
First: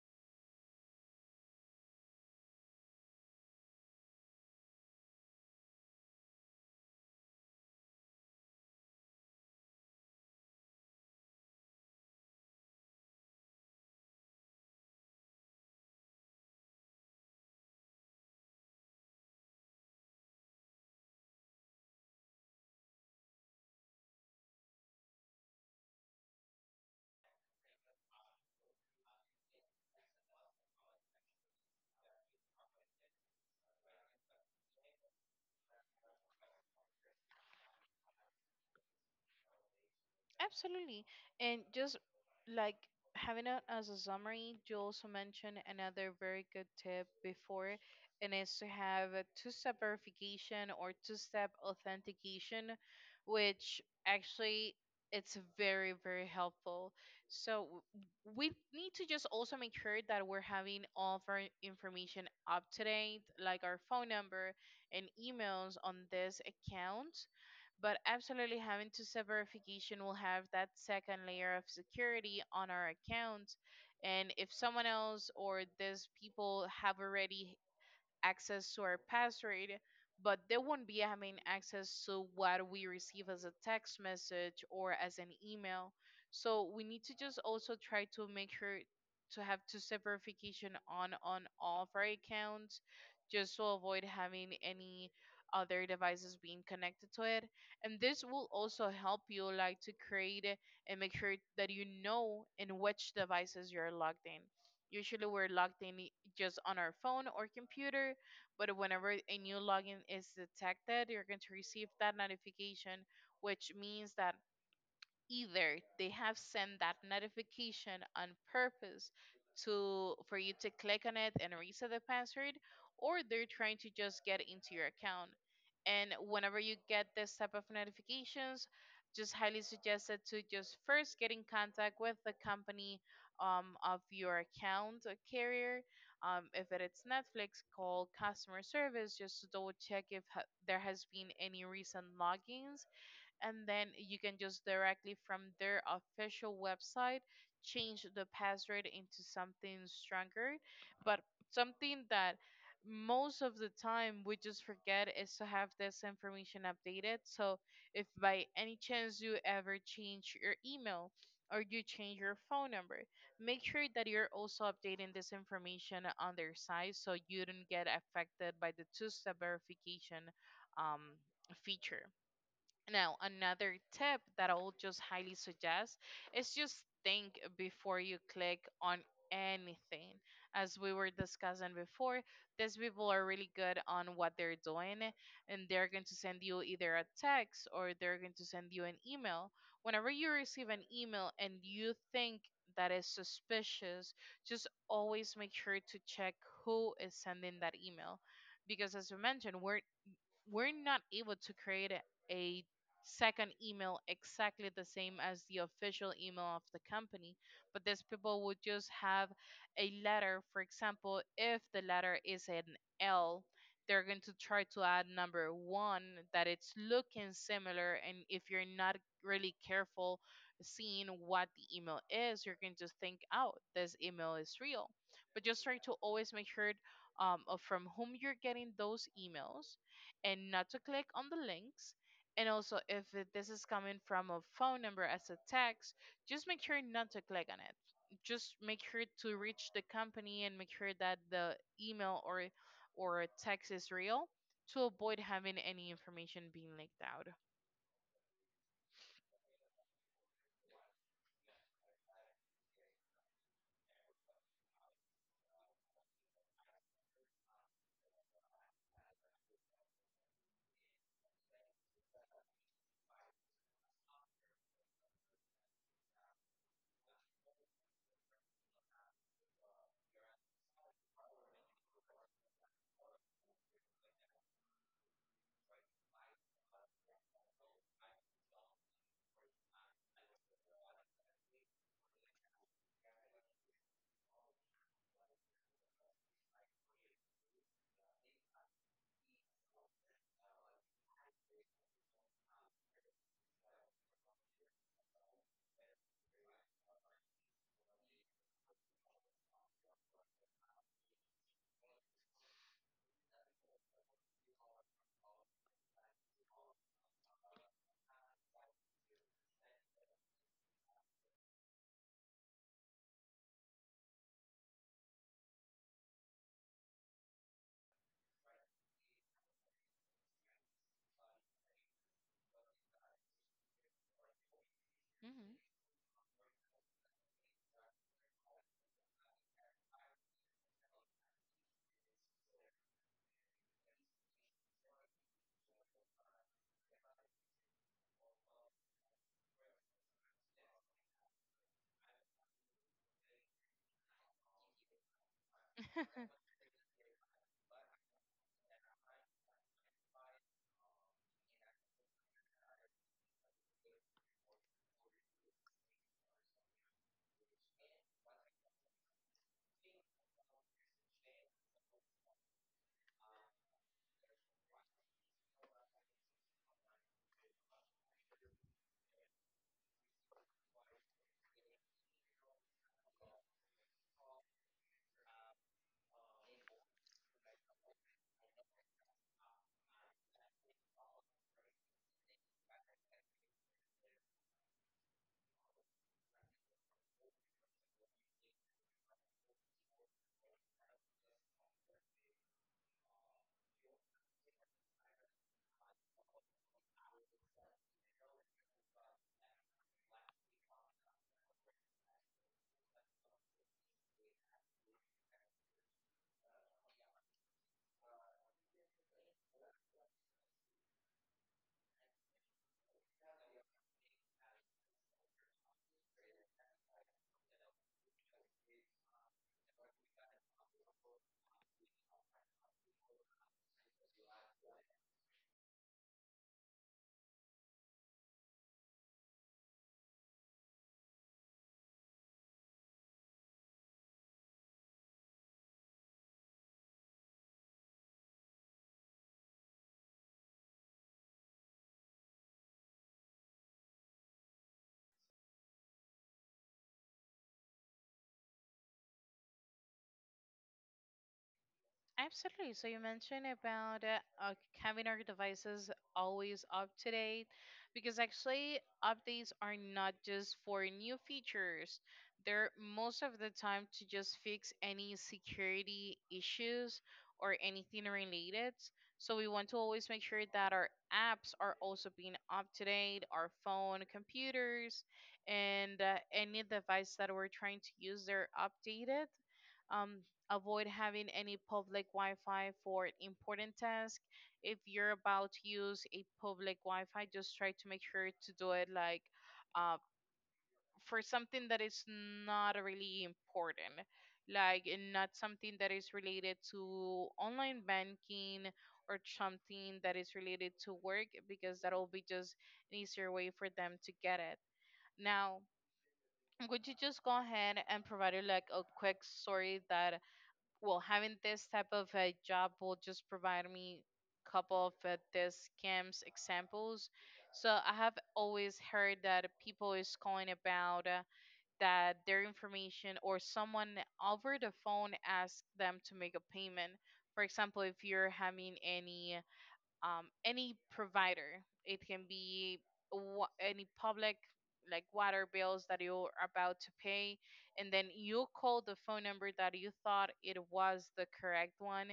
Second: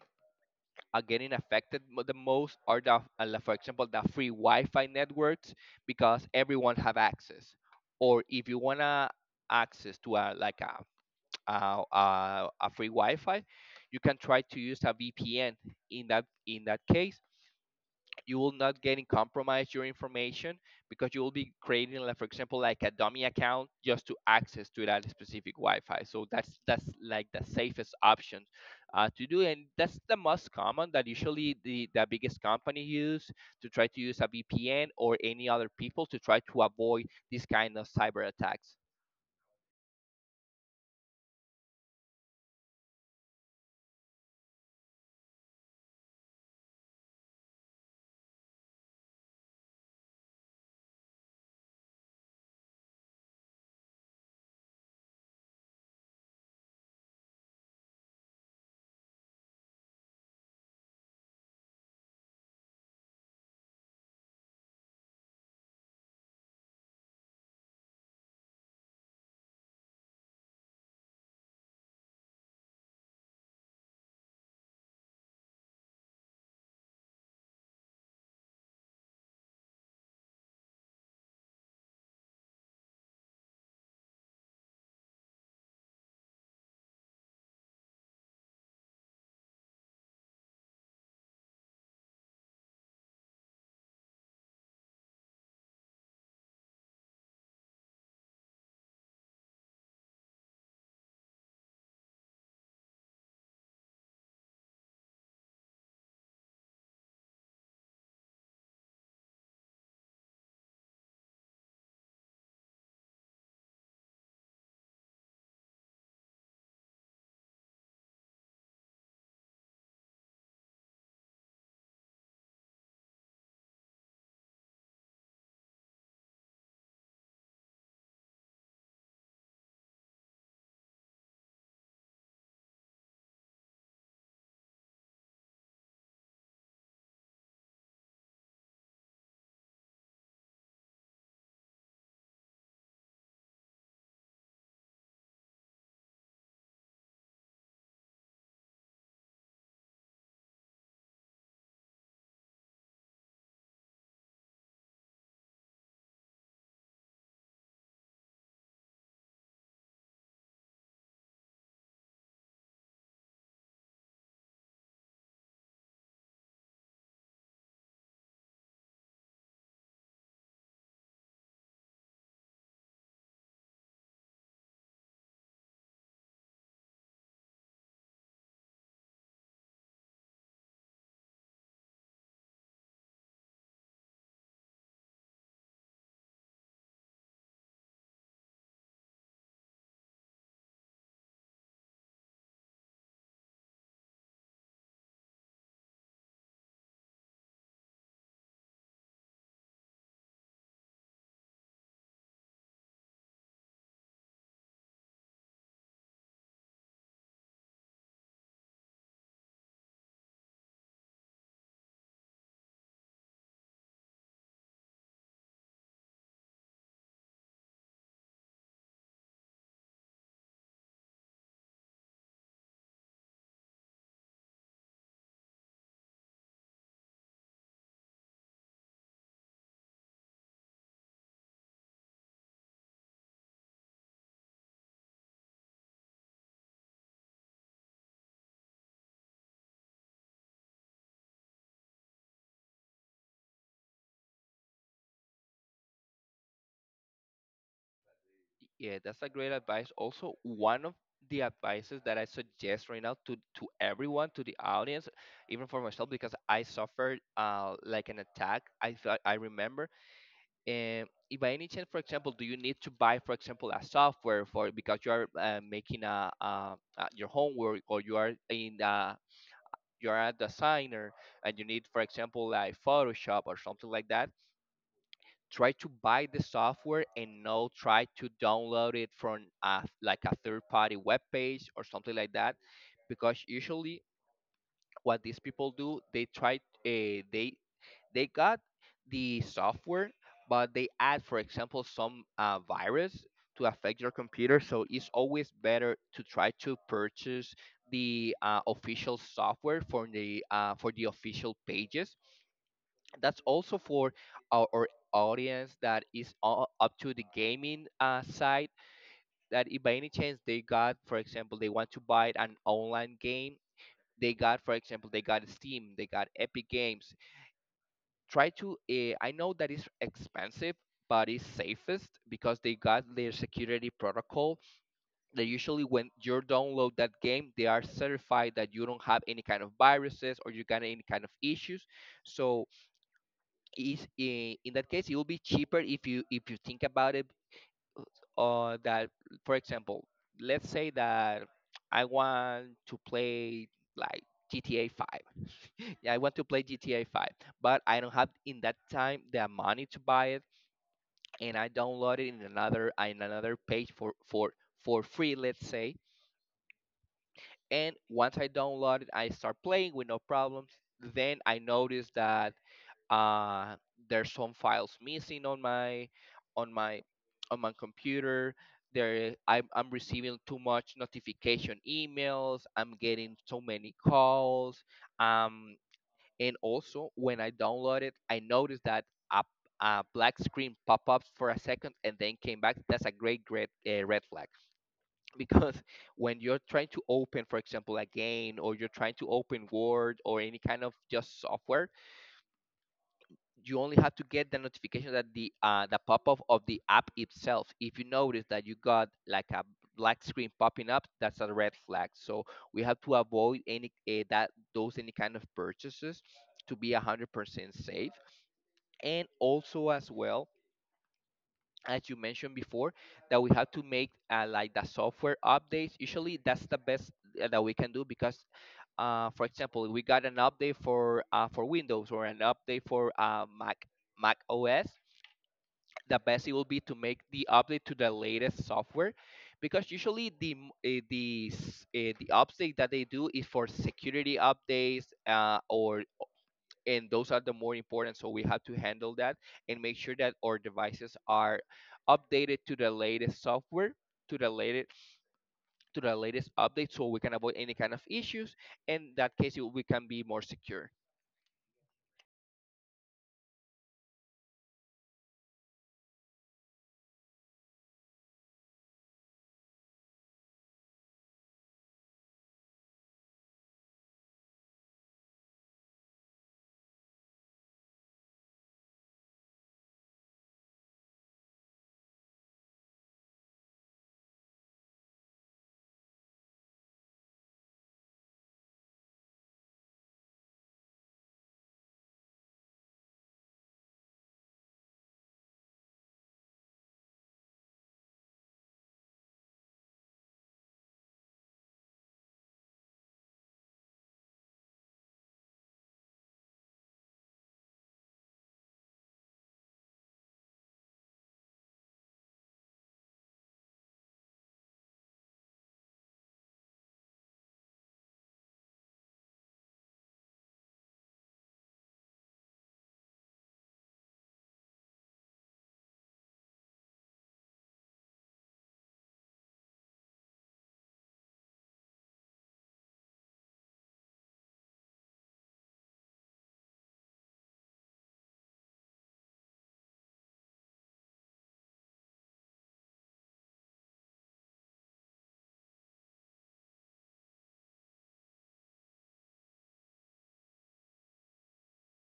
Speaker 2: are getting affected mo- the most are the, uh, like, for example, the free Wi-Fi networks, because everyone have access. Or if you wanna access to a like a uh, uh, a free Wi-Fi, you can try to use a V P N. In that in that case, you will not getting compromised your information because you will be creating, like for example, like a dummy account just to access to that specific Wi-Fi. So that's that's like the safest option uh, to do, and that's the most common that usually the the biggest company use to try to use a V P N or any other people to try to avoid this kind of cyber attacks.
Speaker 1: Absolutely. And just like having it as a summary, you also mentioned another very good tip before, and is to have a two step verification or two step authentication, which actually it's very very helpful. So w- we need to just also make sure that we're having all of our information up to date, like our phone number and emails on this account, but absolutely having two-step verification will have that second layer of security on our account. And if someone else or these people have already access to our password, but they won't be having access to what we receive as a text message or as an email. So we need to just also try to make sure to have two-step verification on on all of our accounts, just to avoid having any other devices being connected to it. And this will also help you like to create a- and make sure that you know in which devices you're logged in. Usually we're logged in just on our phone or computer. But whenever a new login is detected, you're going to receive that notification, which means that either they have sent that notification on purpose to for you to click on it and reset the password, or they're trying to just get into your account. And whenever you get this type of notifications, just highly suggested to just first get in contact with the company um, of your account or carrier. Um, if it is Netflix, call customer service just to double check if ha- there has been any recent logins, and then you can just directly from their official website change the password into something stronger. But something that most of the time we just forget is to have this information updated. So if by any chance you ever change your email or you change your phone number, make sure that you're also updating this information on their site so you don't get affected by the two-step verification um, feature. Now, another tip that I'll just highly suggest is just think before you click on anything. As we were discussing before, these people are really good on what they're doing, and they're going to send you either a text or they're going to send you an email. Whenever you receive an email and you think that is suspicious, just always make sure to check who is sending that email. Because as we mentioned, we're we're not able to create a, a second email exactly the same as the official email of the company, but these people would just have a letter. For example, if the letter is an L, they're going to try to add number one that it's looking similar, and if you're not really careful seeing what the email is, you're going to think, oh, this email is real. But just try to always make sure um, of from whom you're getting those emails and not to click on the links. And also, if it- this is coming from a phone number as a text, just make sure not to click on it. Just make sure to reach the company and make sure that the email or or text is real, to avoid having any information being leaked out.
Speaker 2: Yeah, that's a great advice. Also, one of the advices that I suggest right now to to everyone, to the audience, even for myself, because I suffered uh like an attack. I felt I remember. And if by any chance, for example, do you need to buy, for example, a software for because you are uh, making a, uh uh your homework or you are in uh you are a designer and you need, for example, like Photoshop or something like that, try to buy the software and not try to download it from a, like a third party web page or something like that, because usually what these people do they try uh, they they got the software but they add for example some uh, virus to affect your computer. So it's always better to try to purchase the uh, official software for the uh, for the official pages. That's also for our, our audience that is all up to the gaming uh, side, that if by any chance they got for example they want to buy an online game, they got for example they got Steam, they got Epic Games. Try to uh, I know that is expensive, but it's safest because they got their security protocol. They
Speaker 1: Hmm.
Speaker 2: usually when you download that game they are certified that you don't have any kind of viruses or you got any kind of issues. So is i- in that case it will be cheaper if you if you think about it, uh, that for example, let's say that I want to play like GTA five. <laughs> Yeah, I
Speaker 1: <laughs>
Speaker 2: want to play GTA five, but I don't have in that time the money to buy it, and I download it in another in another page for for for free, let's say. And once I download it I start playing with no problems. Then I notice that uh, there's some files missing on my on my on my computer. There I'm, I'm receiving too much notification emails, I'm getting so many calls, um, and also when I download it I noticed that a, a black screen pop up for a second and then came back. That's a great great uh, red flag, because <laughs> when you're trying to open for example a game or you're trying to open Word or any kind of just software, you only have to get the notification that the uh, the pop-up of the app itself. If you notice that you got like a black screen popping up, that's a red flag. So we have to avoid any uh, that those any kind of purchases to be one hundred percent safe. And also as well, as you mentioned before, that we have to make uh, like the software updates. Usually that's the best uh, that we can do, because uh, for example, we got an update for uh, for Windows or an update for uh, Mac Mac O S. The best it will be to make the update to the latest software, because usually the m- eh, the s- eh, the update that they do is for security updates uh, or and those are the more important, so we have to handle that and make sure that our devices are updated to the latest software, to the latest, to the latest update, so we can avoid any kind of issues. In that case we can be more secure.
Speaker 1: Absolutely. So you mentioned about uh, uh, having our devices always up to date, because actually updates are not just for new features. They're most of the time to just fix any security issues or anything related. So we want to always make sure that our apps are also being up to date, our phone, computers, and uh, any device that we're trying to use, they're updated. Um, Avoid having any public Wi-Fi for important tasks. If you're about to use a public Wi-Fi, just try to make sure to do it like uh, for something that is not really important, like, and not something that is related to online banking or something that is related to work, because that'll be just an easier way for them to get it. Now, would you just go ahead and provide like a quick story that, well, having this type of a job will just provide me a couple of uh, this scams examples. So I have always heard that people is calling about uh, that their information, or someone over the phone asked them to make a payment. For example, if you're having any um, any provider, it can be wa- any public like water bills that you're about to pay, and then you call the phone number that you thought it was the correct one,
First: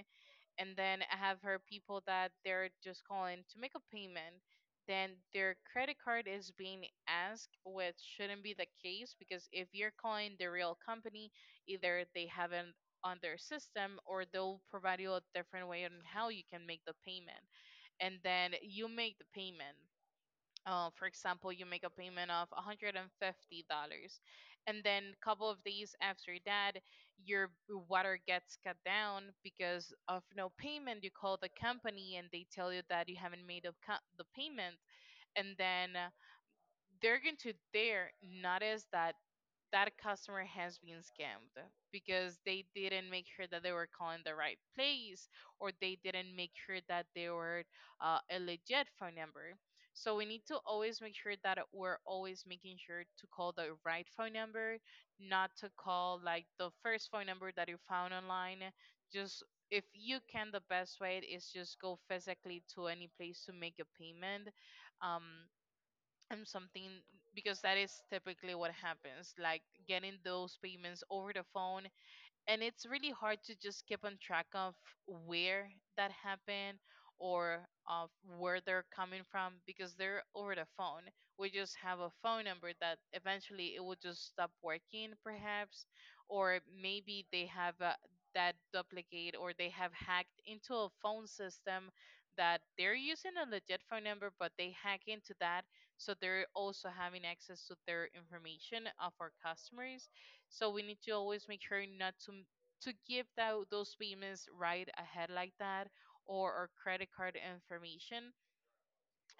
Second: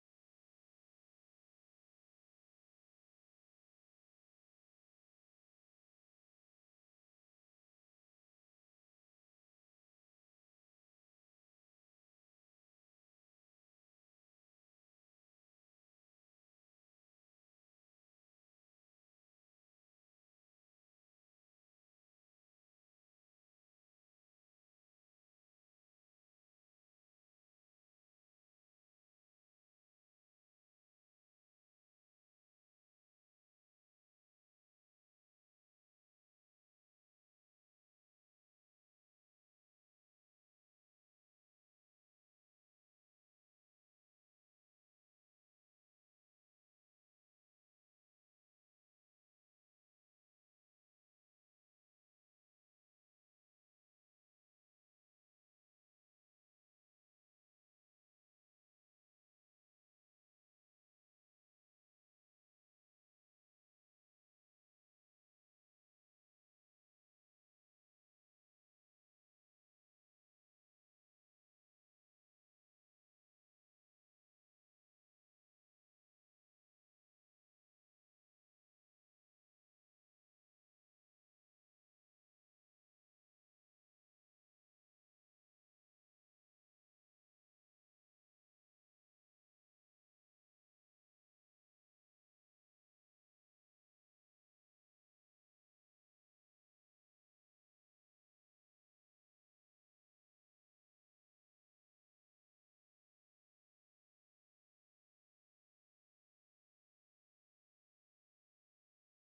Speaker 1: and then I have heard people that they're just calling to make a payment, then their credit card is being asked, which shouldn't be the case, because if you're calling the real company, either they haven't on their system or they'll provide you a different way on how you can make the payment, and then you make the payment. Uh, for example, you make a payment of one hundred fifty dollars and then a couple of days after that, your water gets cut down because of no payment. You call the company and they tell you that you haven't made a co- the payment, and then uh, they're going to there notice that that customer has been scammed because they didn't make sure that they were calling the right place, or they didn't make sure that they were uh, a legit phone number. So we need to always make sure that we're always making sure to call the right phone number, not to call like the first phone number that you found online. Just, if you can, the best way is just go physically to any place to make a payment. Um, and something, because that is typically what happens, like getting those payments over the phone, and it's really hard to just keep on track of where that happened or of where they're coming from, because they're over the phone. We just have a phone number that eventually it will just stop working, perhaps, or maybe they have uh, that duplicate, or they have hacked into a phone system that they're using a legit phone number, but they hack into that, so they're also having access to their information of our customers. So we need to always make sure not to m- to give that those payments right ahead like that, or our credit card information.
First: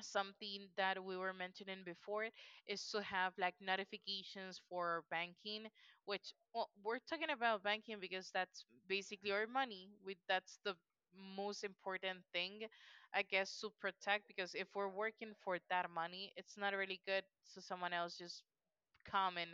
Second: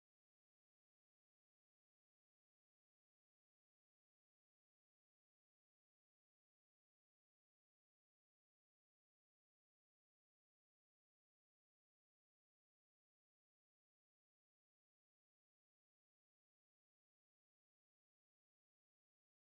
Speaker 1: Something that we were mentioning before is to have like notifications for banking, which, well, we're talking about banking because that's basically our money. We That's the most important thing, I guess, to protect, because if we're working for that money, it's not really good to someone else just come and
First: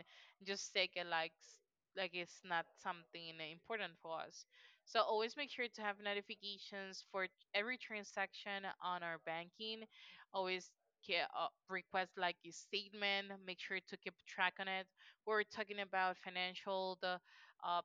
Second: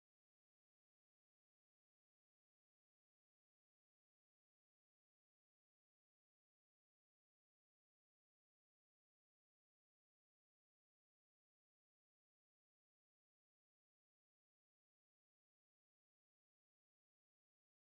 Speaker 1: just take it like s- like it's not something important for us. So always make sure to have notifications for every transaction on our banking. Always ca- uh, request like a statement. Make sure to keep track on it. We're talking about financial the uh,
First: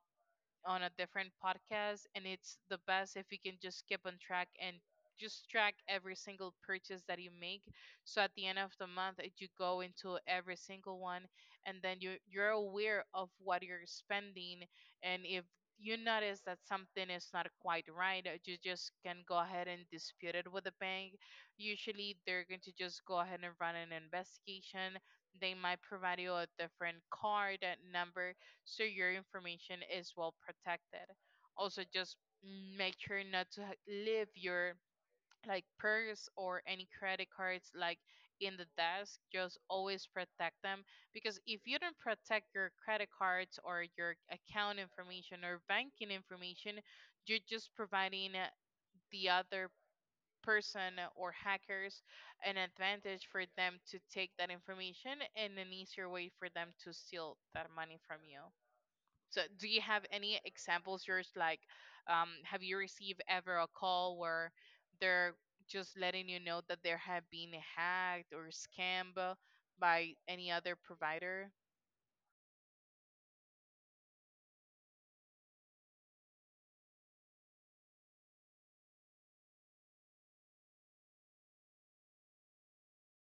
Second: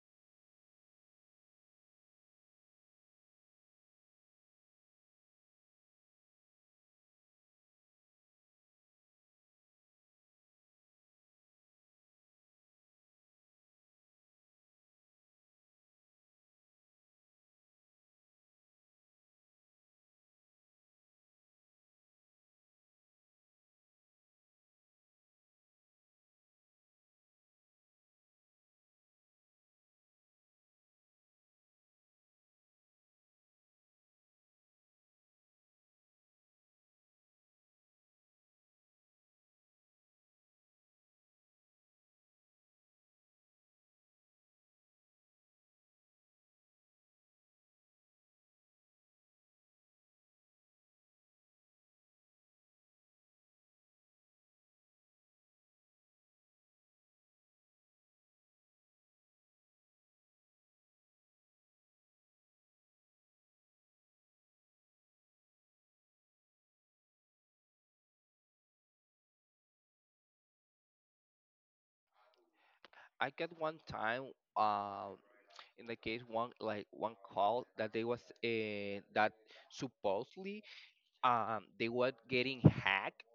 Speaker 1: on a different podcast, and it's the best if you can just keep on track and just track every single purchase that you make, so at the end of the month it- you go into every single one, and then you you're aware of what you're spending. And if you notice that something is not quite right, uh, you just can go ahead and dispute it with the bank. Usually they're going to just go ahead and run an investigation. They might provide you a different card uh, number, so your information is well protected. Also, just make sure not to ha- leave your like purse or any credit cards like in the desk. Just always protect them, because if you don't protect your credit cards or your account information or banking information, you're just providing uh, the other person or hackers an advantage for them to take that information and an easier way for them to steal that money from you. So, do you have any examples, Yours? Like, um, have you received ever a call where they're just letting you know that they have been hacked or scammed by any other provider?
Speaker 2: I got one time. Um, in the case one like one call that they was uh, that supposedly um they were getting hacked,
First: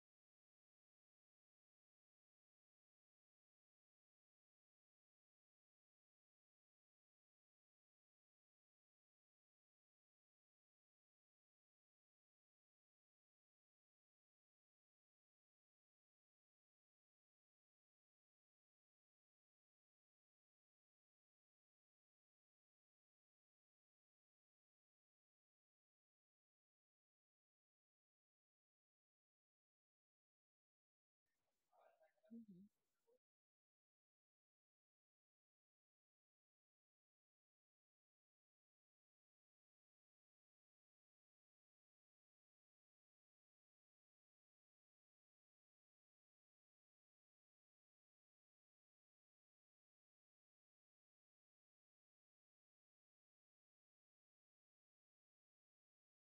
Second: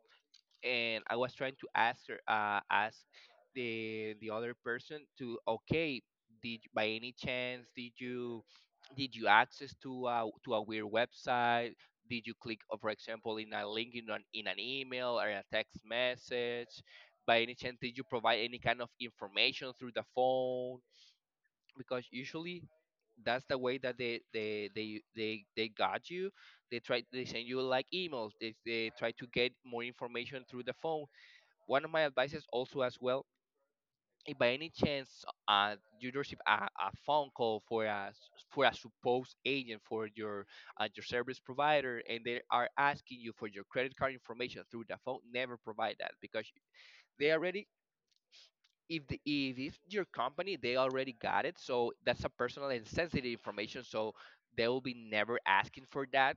Speaker 2: and I was trying to ask her uh ask the the other person to, okay, did by any chance did you did you access to a, to a weird website, did you click uh, for example in a link in an, in an email or a text message, by any chance did you provide any kind of information through the phone? Because usually that's the way that they they they they, they got you. They try, they send you like emails, they, they try to get more information through the phone. One of my advices also as well, if by any chance uh, you receive a, a phone call for a s- for a supposed agent for your uh, your service provider, and they are asking you for your credit card information through the phone, never provide that, because they already, if the if it's your company they already got it. So that's a personal and sensitive information, so they will be never asking for that.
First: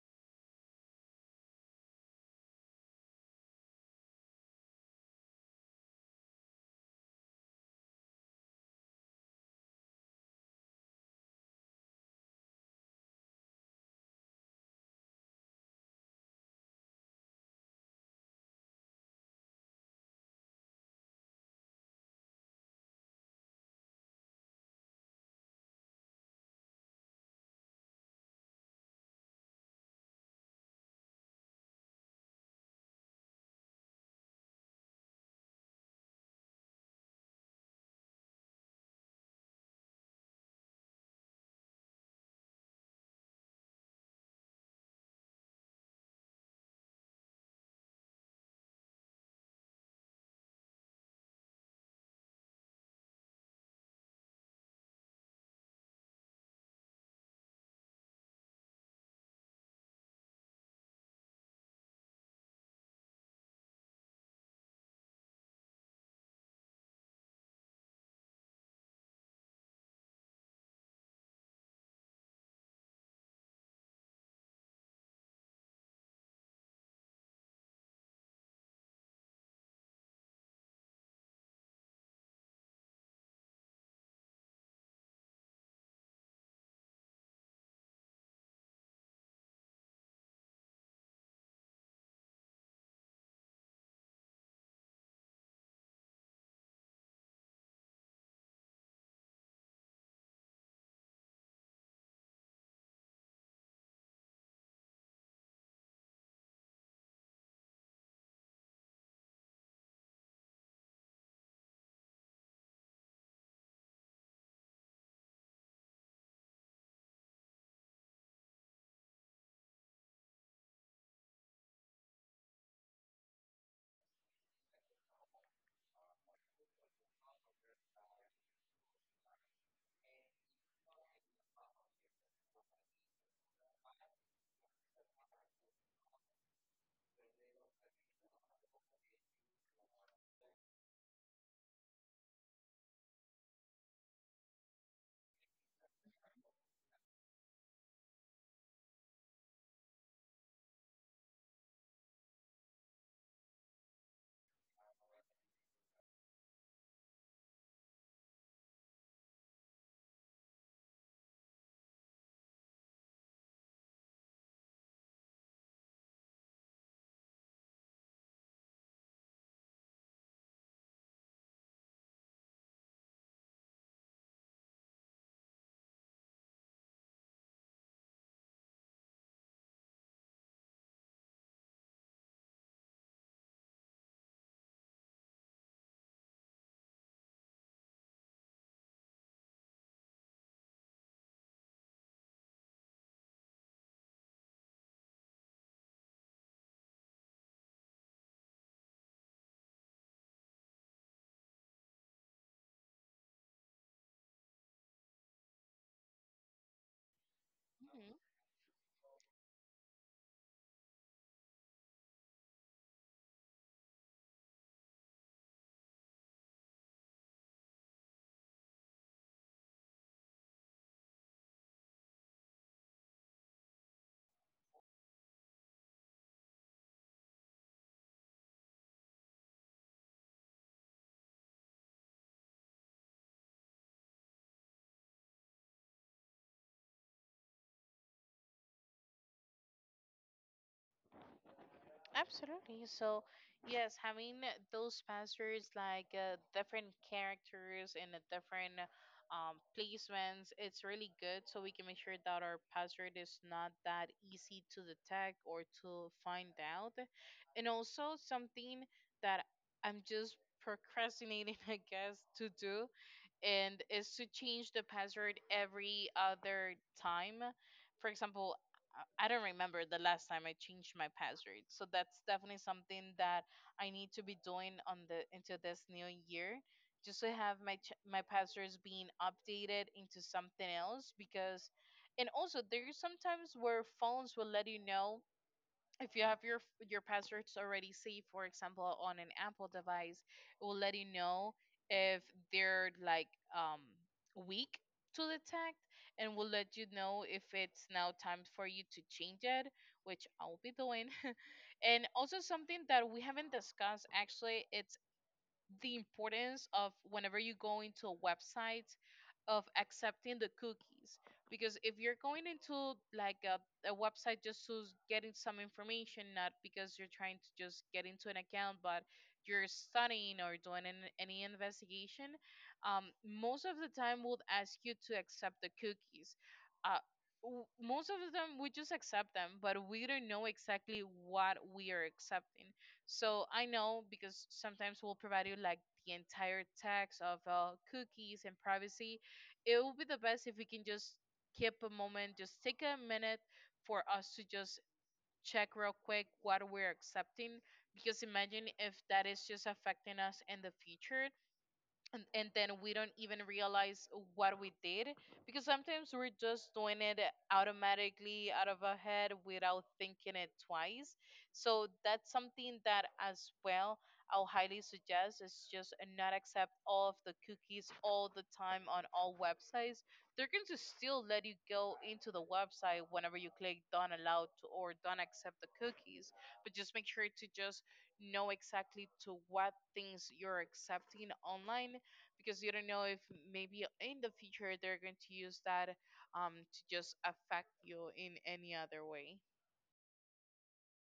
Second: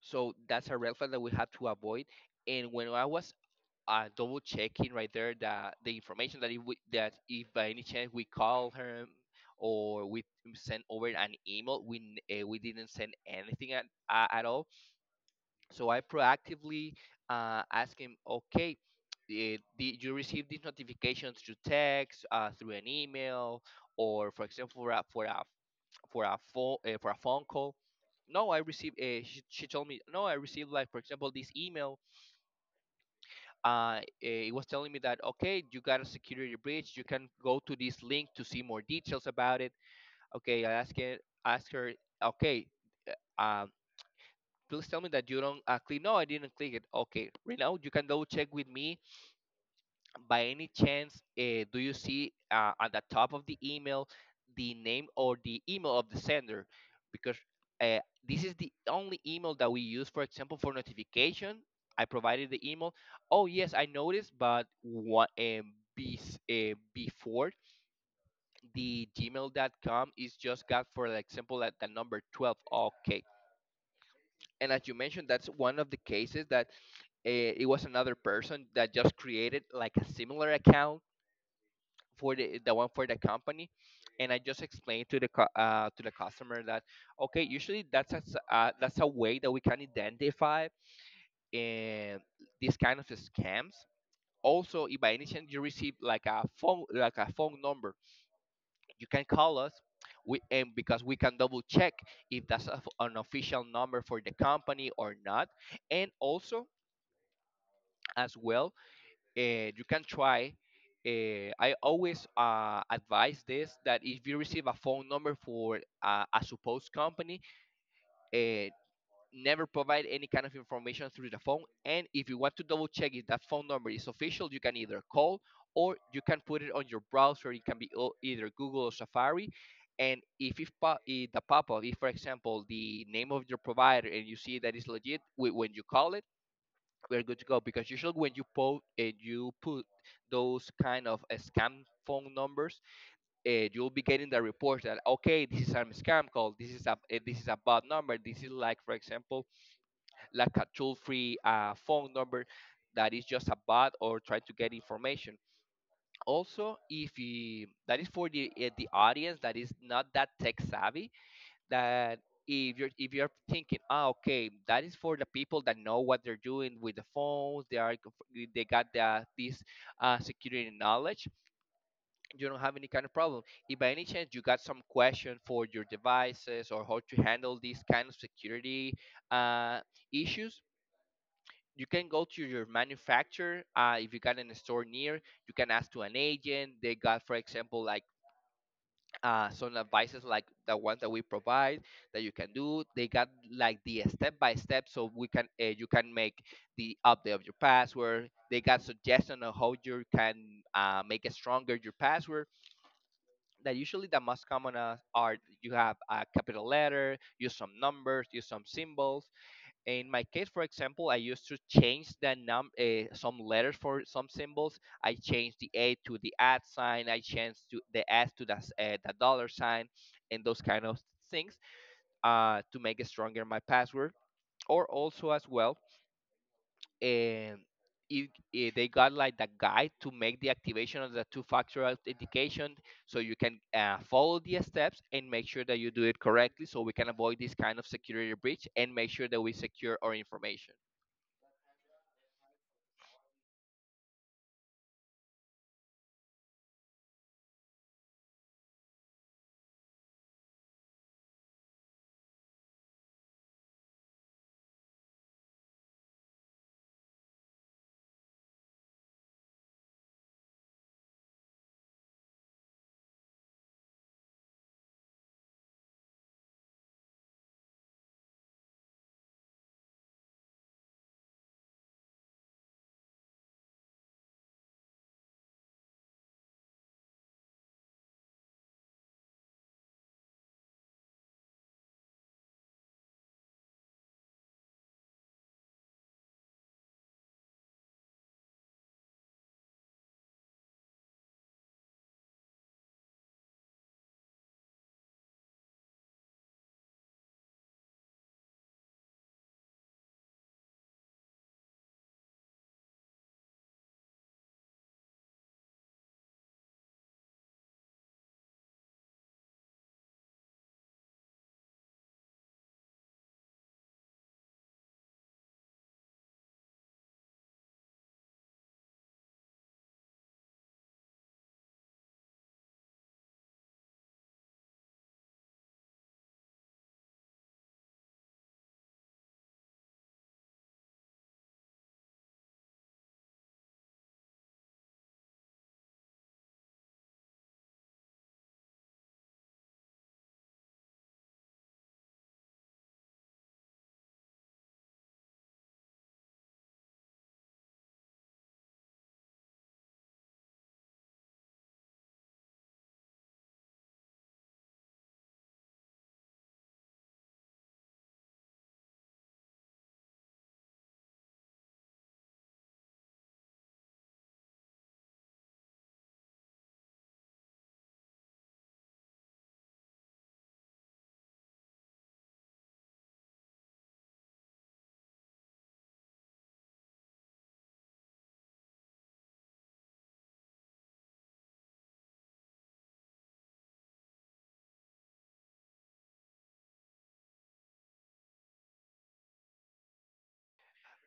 Speaker 2: So that's a red flag that we have to avoid. And when I was uh, double checking right there the the information that if we, that if by any chance we call her or we send over an email, we n- eh, we didn't send anything at, uh, at all. So I proactively uh, ask him, okay, eh, did you receive these notifications through text, uh, through an email, or for example, for a for a for a phone uh, for a phone call? No, I received. Uh, she, she told me, no, I received like for example this email. Uh, eh, it was telling me that, okay, you got a security breach. You can go to this link to see more details about it. Okay, I asked her, ask her, okay. uh, Please tell me that you don't uh, click. No, I didn't click it. Okay, right now you can double check with me. By any chance, uh, do you see uh, at the top of the email the name or the email of the sender? Because uh, this is the only email that we use, for example, for notification. I provided the email. Oh yes, I noticed, but what um, be, uh, before the gmail dot com is just got for, like, example at the number twelve. Okay, and as you mentioned, that's one of the cases that eh, it was another person that just created like a similar account for the, the one for the company. And I just explained to the cu- uh, to the customer that, okay, usually that's a, s- uh, that's a way that we can identify in these kind of scams. Also, if by any chance you receive like a phone like a phone number, you can call us, we, and because we can double check if that's a f an official number for the company or not. And also as well uh, you can try. Uh, I always uh, advise this that if you receive a phone number for uh, a supposed company, uh, never provide any kind of information through the phone. And if you want to double check if that phone number is official, you can either call or you can put it on your browser. It can be o- either Google or Safari. And if, if, po- if the pop up, if for example the name of your provider and you see that it's legit, wh- when you call it, we're good to go. Because usually when you put and you put those kind of uh, scam phone numbers, uh, you'll be getting the report that, okay, this is a scam call, this is a eh, this is a bad number, this is like for example like a toll free uh, phone number that is just a bot or trying to get information. Also, if you, that is for the eh, the audience that is not that tech savvy, that if you're if you're thinking, ah, okay, that is for the people that know what they're doing with the phones, they are, they got the, this uh, security knowledge, you don't have any kind of problem. If by any chance you got some question for your devices or how to handle these kind of security uh, issues, you can go to your manufacturer. Uh, if you got in a store near, you can ask to an agent. They got for example like uh, some advices like the ones that we provide that you can do. They got like the step by step, so we can uh, you can make the update of your password. They got suggestion on how you can uh, make it stronger your password. That usually the most common uh, are you have a capital letter, use some numbers, use some symbols. In my case for example I used to change the num uh, some letters for some symbols. I changed the A to the at sign, I changed to the S to the, s- uh, the dollar sign and those kind of things uh, to make it stronger my password, or also as well. And if, if they got like the guide to make the activation of the two-factor authentication, so you can uh, follow the steps and make sure that you do it correctly so we can avoid this kind of security breach and make sure that we secure our information.
Speaker 1: Absolutely. So, yes, having those passwords like uh, different characters and a different um, placements, it's really good. So we can make sure that our password is not that easy to detect or to find out. And also something that I'm just procrastinating, <laughs> I guess, to do, and is to change the password every other time. For example, I I don't remember the last time I changed my password. So that's definitely something that I need to be doing on the into this new year, just to have my ch- my passwords being updated into something else. Because, and also there's sometimes where phones will let you know if you have your your passwords already saved. For example, on an Apple device, it will let you know if they're like um weak to detect, and will let you know if it's now time for you to change it, which I'll be doing. And also something that we haven't discussed actually, it's the importance of whenever you go into a website of accepting the cookies. Because if you're going into like a, a website just to s- getting some information, not because you're trying to just get into an account, but you're studying or doing an, any investigation, um, most of the time would ask you to accept the cookies. uh, w- Most of them we just accept them, but we don't know exactly what we are accepting. So I know, because sometimes we'll provide you like the entire text of uh, cookies and privacy. It would be the best if we can just keep a moment, just take a minute for us to just check real quick what we're accepting. Because imagine if that is just affecting us in the future, and, and then we don't even realize what we did, because sometimes we're just doing it automatically out of our head without thinking it twice. So that's something that, as well, I'll highly suggest, is just not accept all of the cookies all the time on all websites. They're going to still let you go into the website whenever you click don't allow to, or don't accept the cookies. But just make sure to just know exactly to what things you're accepting online, because you don't know if maybe in the future they're going to use that um, to just affect you in any other way.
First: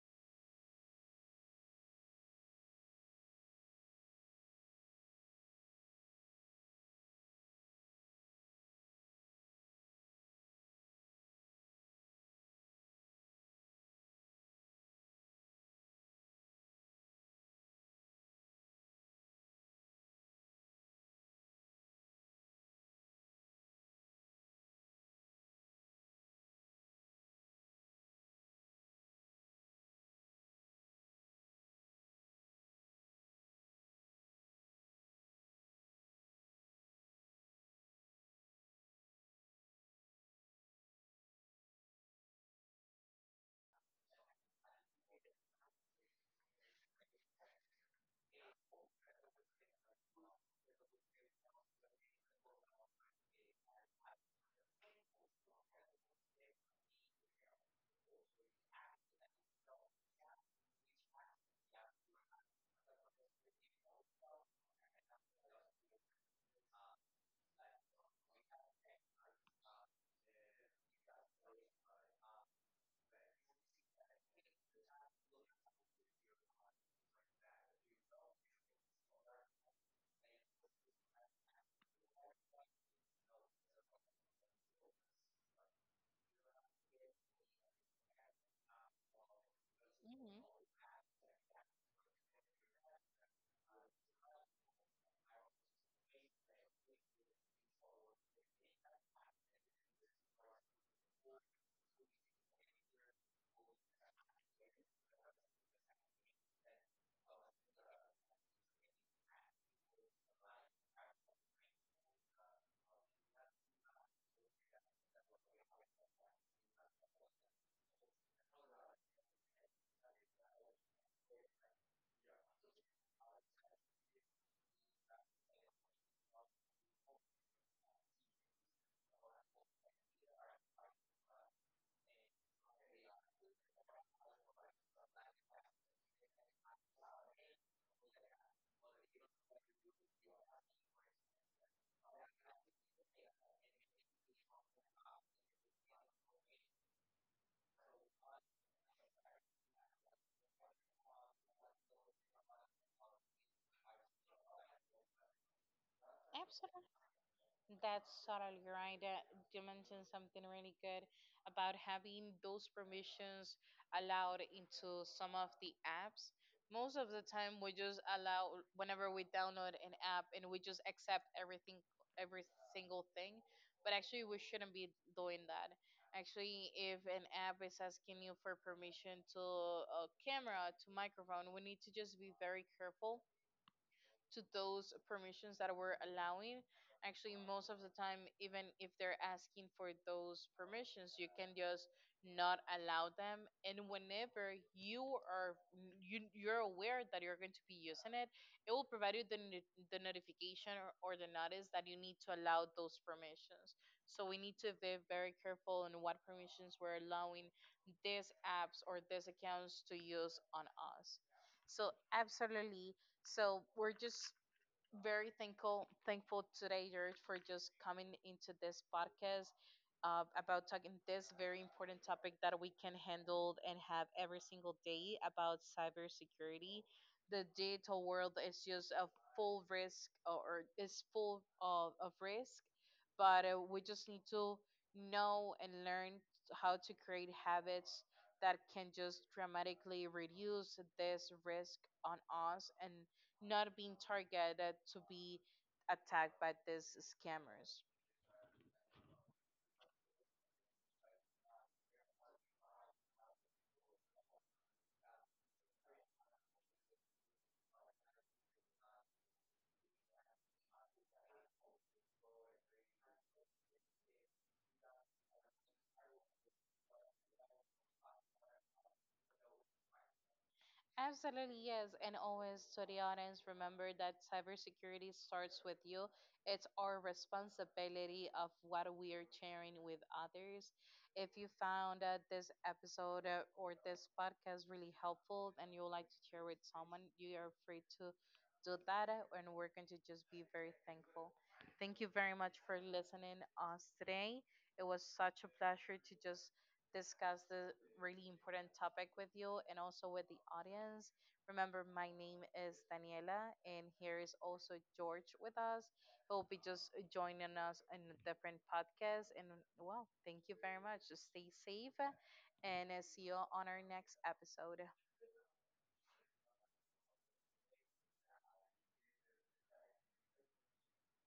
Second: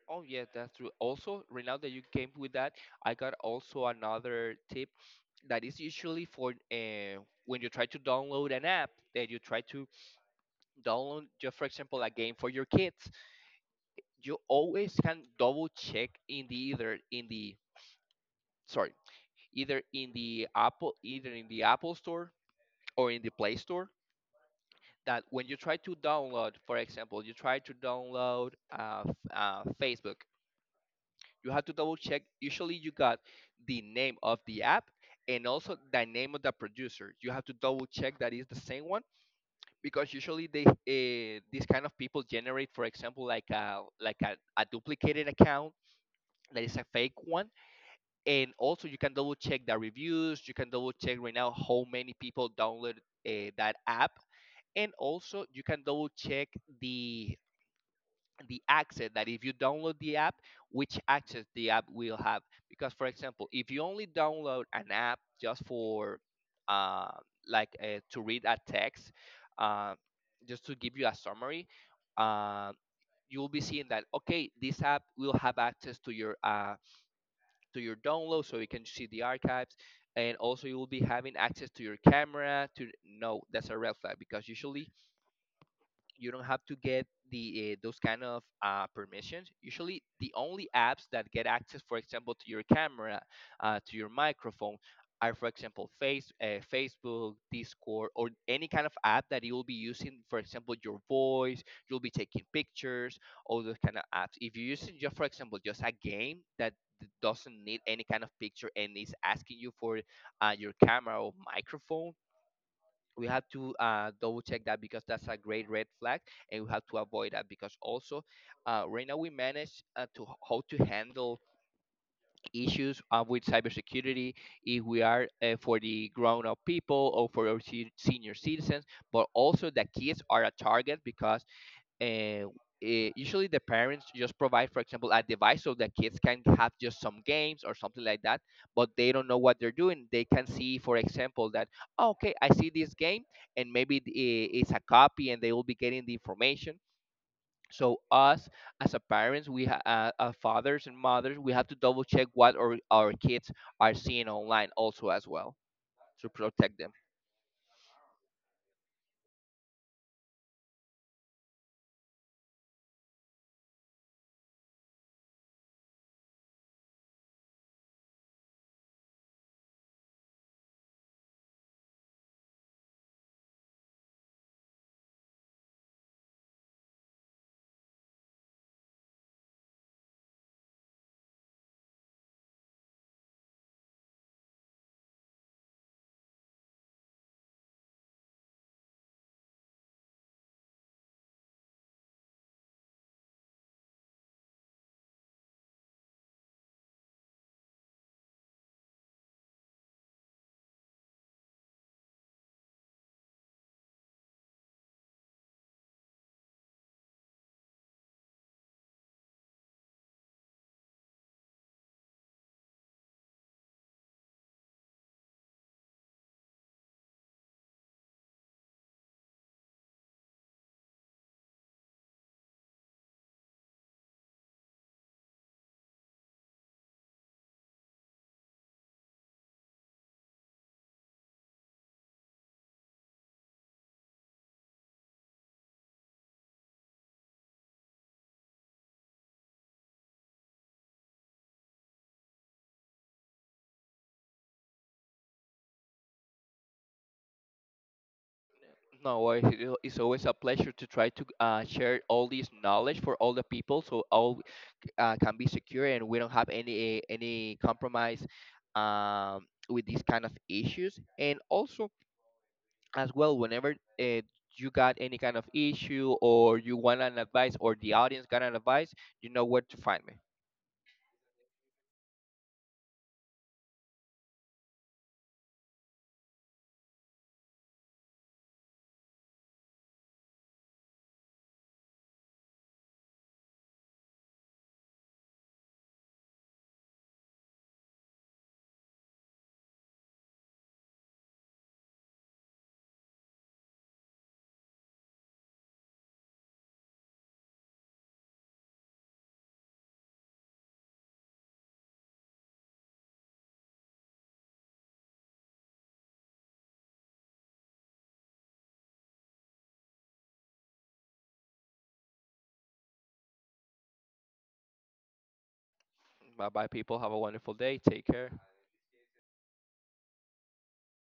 Speaker 2: Oh yeah, that's true. Also, right now that you came with that, I got also another tip that is usually for uh, when you try to download an app that you try to download, just for example, a game for your kids. You always can double check in the either in the sorry, either in the Apple either in the Apple Store or in the Play Store, that when you try to download, for example, you try to download uh, f- uh, Facebook, you have to double check. Usually, you got the name of the app and also the name of the producer. You have to double check that is the same one, because usually they uh, these kind of people generate, for example, like a like a, a duplicated account that is a fake one. And also you can double check the reviews, you can double check right now how many people download uh, that app. And also you can double check the the access that if you download the app, which access the app will have. Because, for example, if you only download an app just for uh, like uh, to read a text, uh, just to give you a summary, uh, you will be seeing that okay, this app will have access to your uh, to your download, so you can see the archives. And also, you will be having access to your camera. To, no, that's a red flag because usually you don't have to get the uh, those kind of uh, permissions. Usually, the
Speaker 1: Hmm.
Speaker 2: only apps that get access, for example, to your camera, uh, to your microphone, are, for example, face uh, Facebook, Discord, or any kind of app that you will be using. For example, your voice, you'll be taking pictures, all those kind of apps. If you're using just, for example, just a game that d- doesn't need any kind of picture and is asking you for uh, your camera or microphone, we have to uh, double check that because that's a great red flag and we have to avoid that. Because also uh, right now we manage uh, to h- how to handle issues uh, with cybersecurity, if we are uh, for the grown-up people or for our se- senior citizens. But also the kids are a target because uh, eh, usually the parents just provide for example a device so the kids can have just some games or something like that, but they don't know what they're doing. They can see for example that "Oh, okay, I see this game and maybe it- eh, it's a copy," and they will be getting the information. So us as a parents we ha- uh, uh, fathers and mothers, we have to double check what our, our kids are seeing online, also as well, to protect
Speaker 1: Absolutely.
Speaker 2: them.
Speaker 1: That's totally right. That you mentioned something really good about having those permissions allowed into some of the apps. Most of the time, we just allow whenever we download an app and we just accept everything, every single thing. But actually, we shouldn't be doing that. Actually, if an app is asking you for permission to a camera, to microphone, we need to just be very careful to those permissions that we're allowing. Actually, most of the time, even if they're asking for those permissions, you can just not allow them. And whenever you are you you're aware that you're going to be using it, it will provide you the no- the notification, or, or the notice that you need to allow those permissions. So we need to be very careful in what permissions we're allowing these apps or these accounts to use on us. So absolutely, so we're just very thankful thankful today, George, for just coming into this podcast uh, about talking this very important topic that we can handle and have every single day about cybersecurity. The digital world is just a full risk, or, or is full of, of risk, but uh, we just need to know and learn how to create habits that can just dramatically reduce this risk on us, and not being targeted to be attacked by these scammers.
Speaker 2: No, uh, it- it's always a pleasure to try to uh, share all this knowledge for all the people, so all uh, can be secure and we don't have any any compromise um, with these kind of issues. And also, as well, whenever uh, you got any kind of issue or you want an advice, or the audience got an advice, you know where to find me.
Speaker 1: Absolutely, yes. And always to the audience, remember that cybersecurity starts with you. It's our responsibility of what we are sharing with others. If you found that this episode uh, or this podcast really helpful and you would like to share with someone, you are free to do that. uh, And we're going to just be very thankful. Thank you very much for listening us today. It was such a pleasure to just discuss the really important topic with you and also with the audience. Remember, my name is Daniela, and here is also George with us. He'll be just joining us in a different podcast. And, well, thank you very much. Just stay safe and uh, see you on our next episode.
Speaker 2: Bye bye, people. Have a wonderful day. Take care.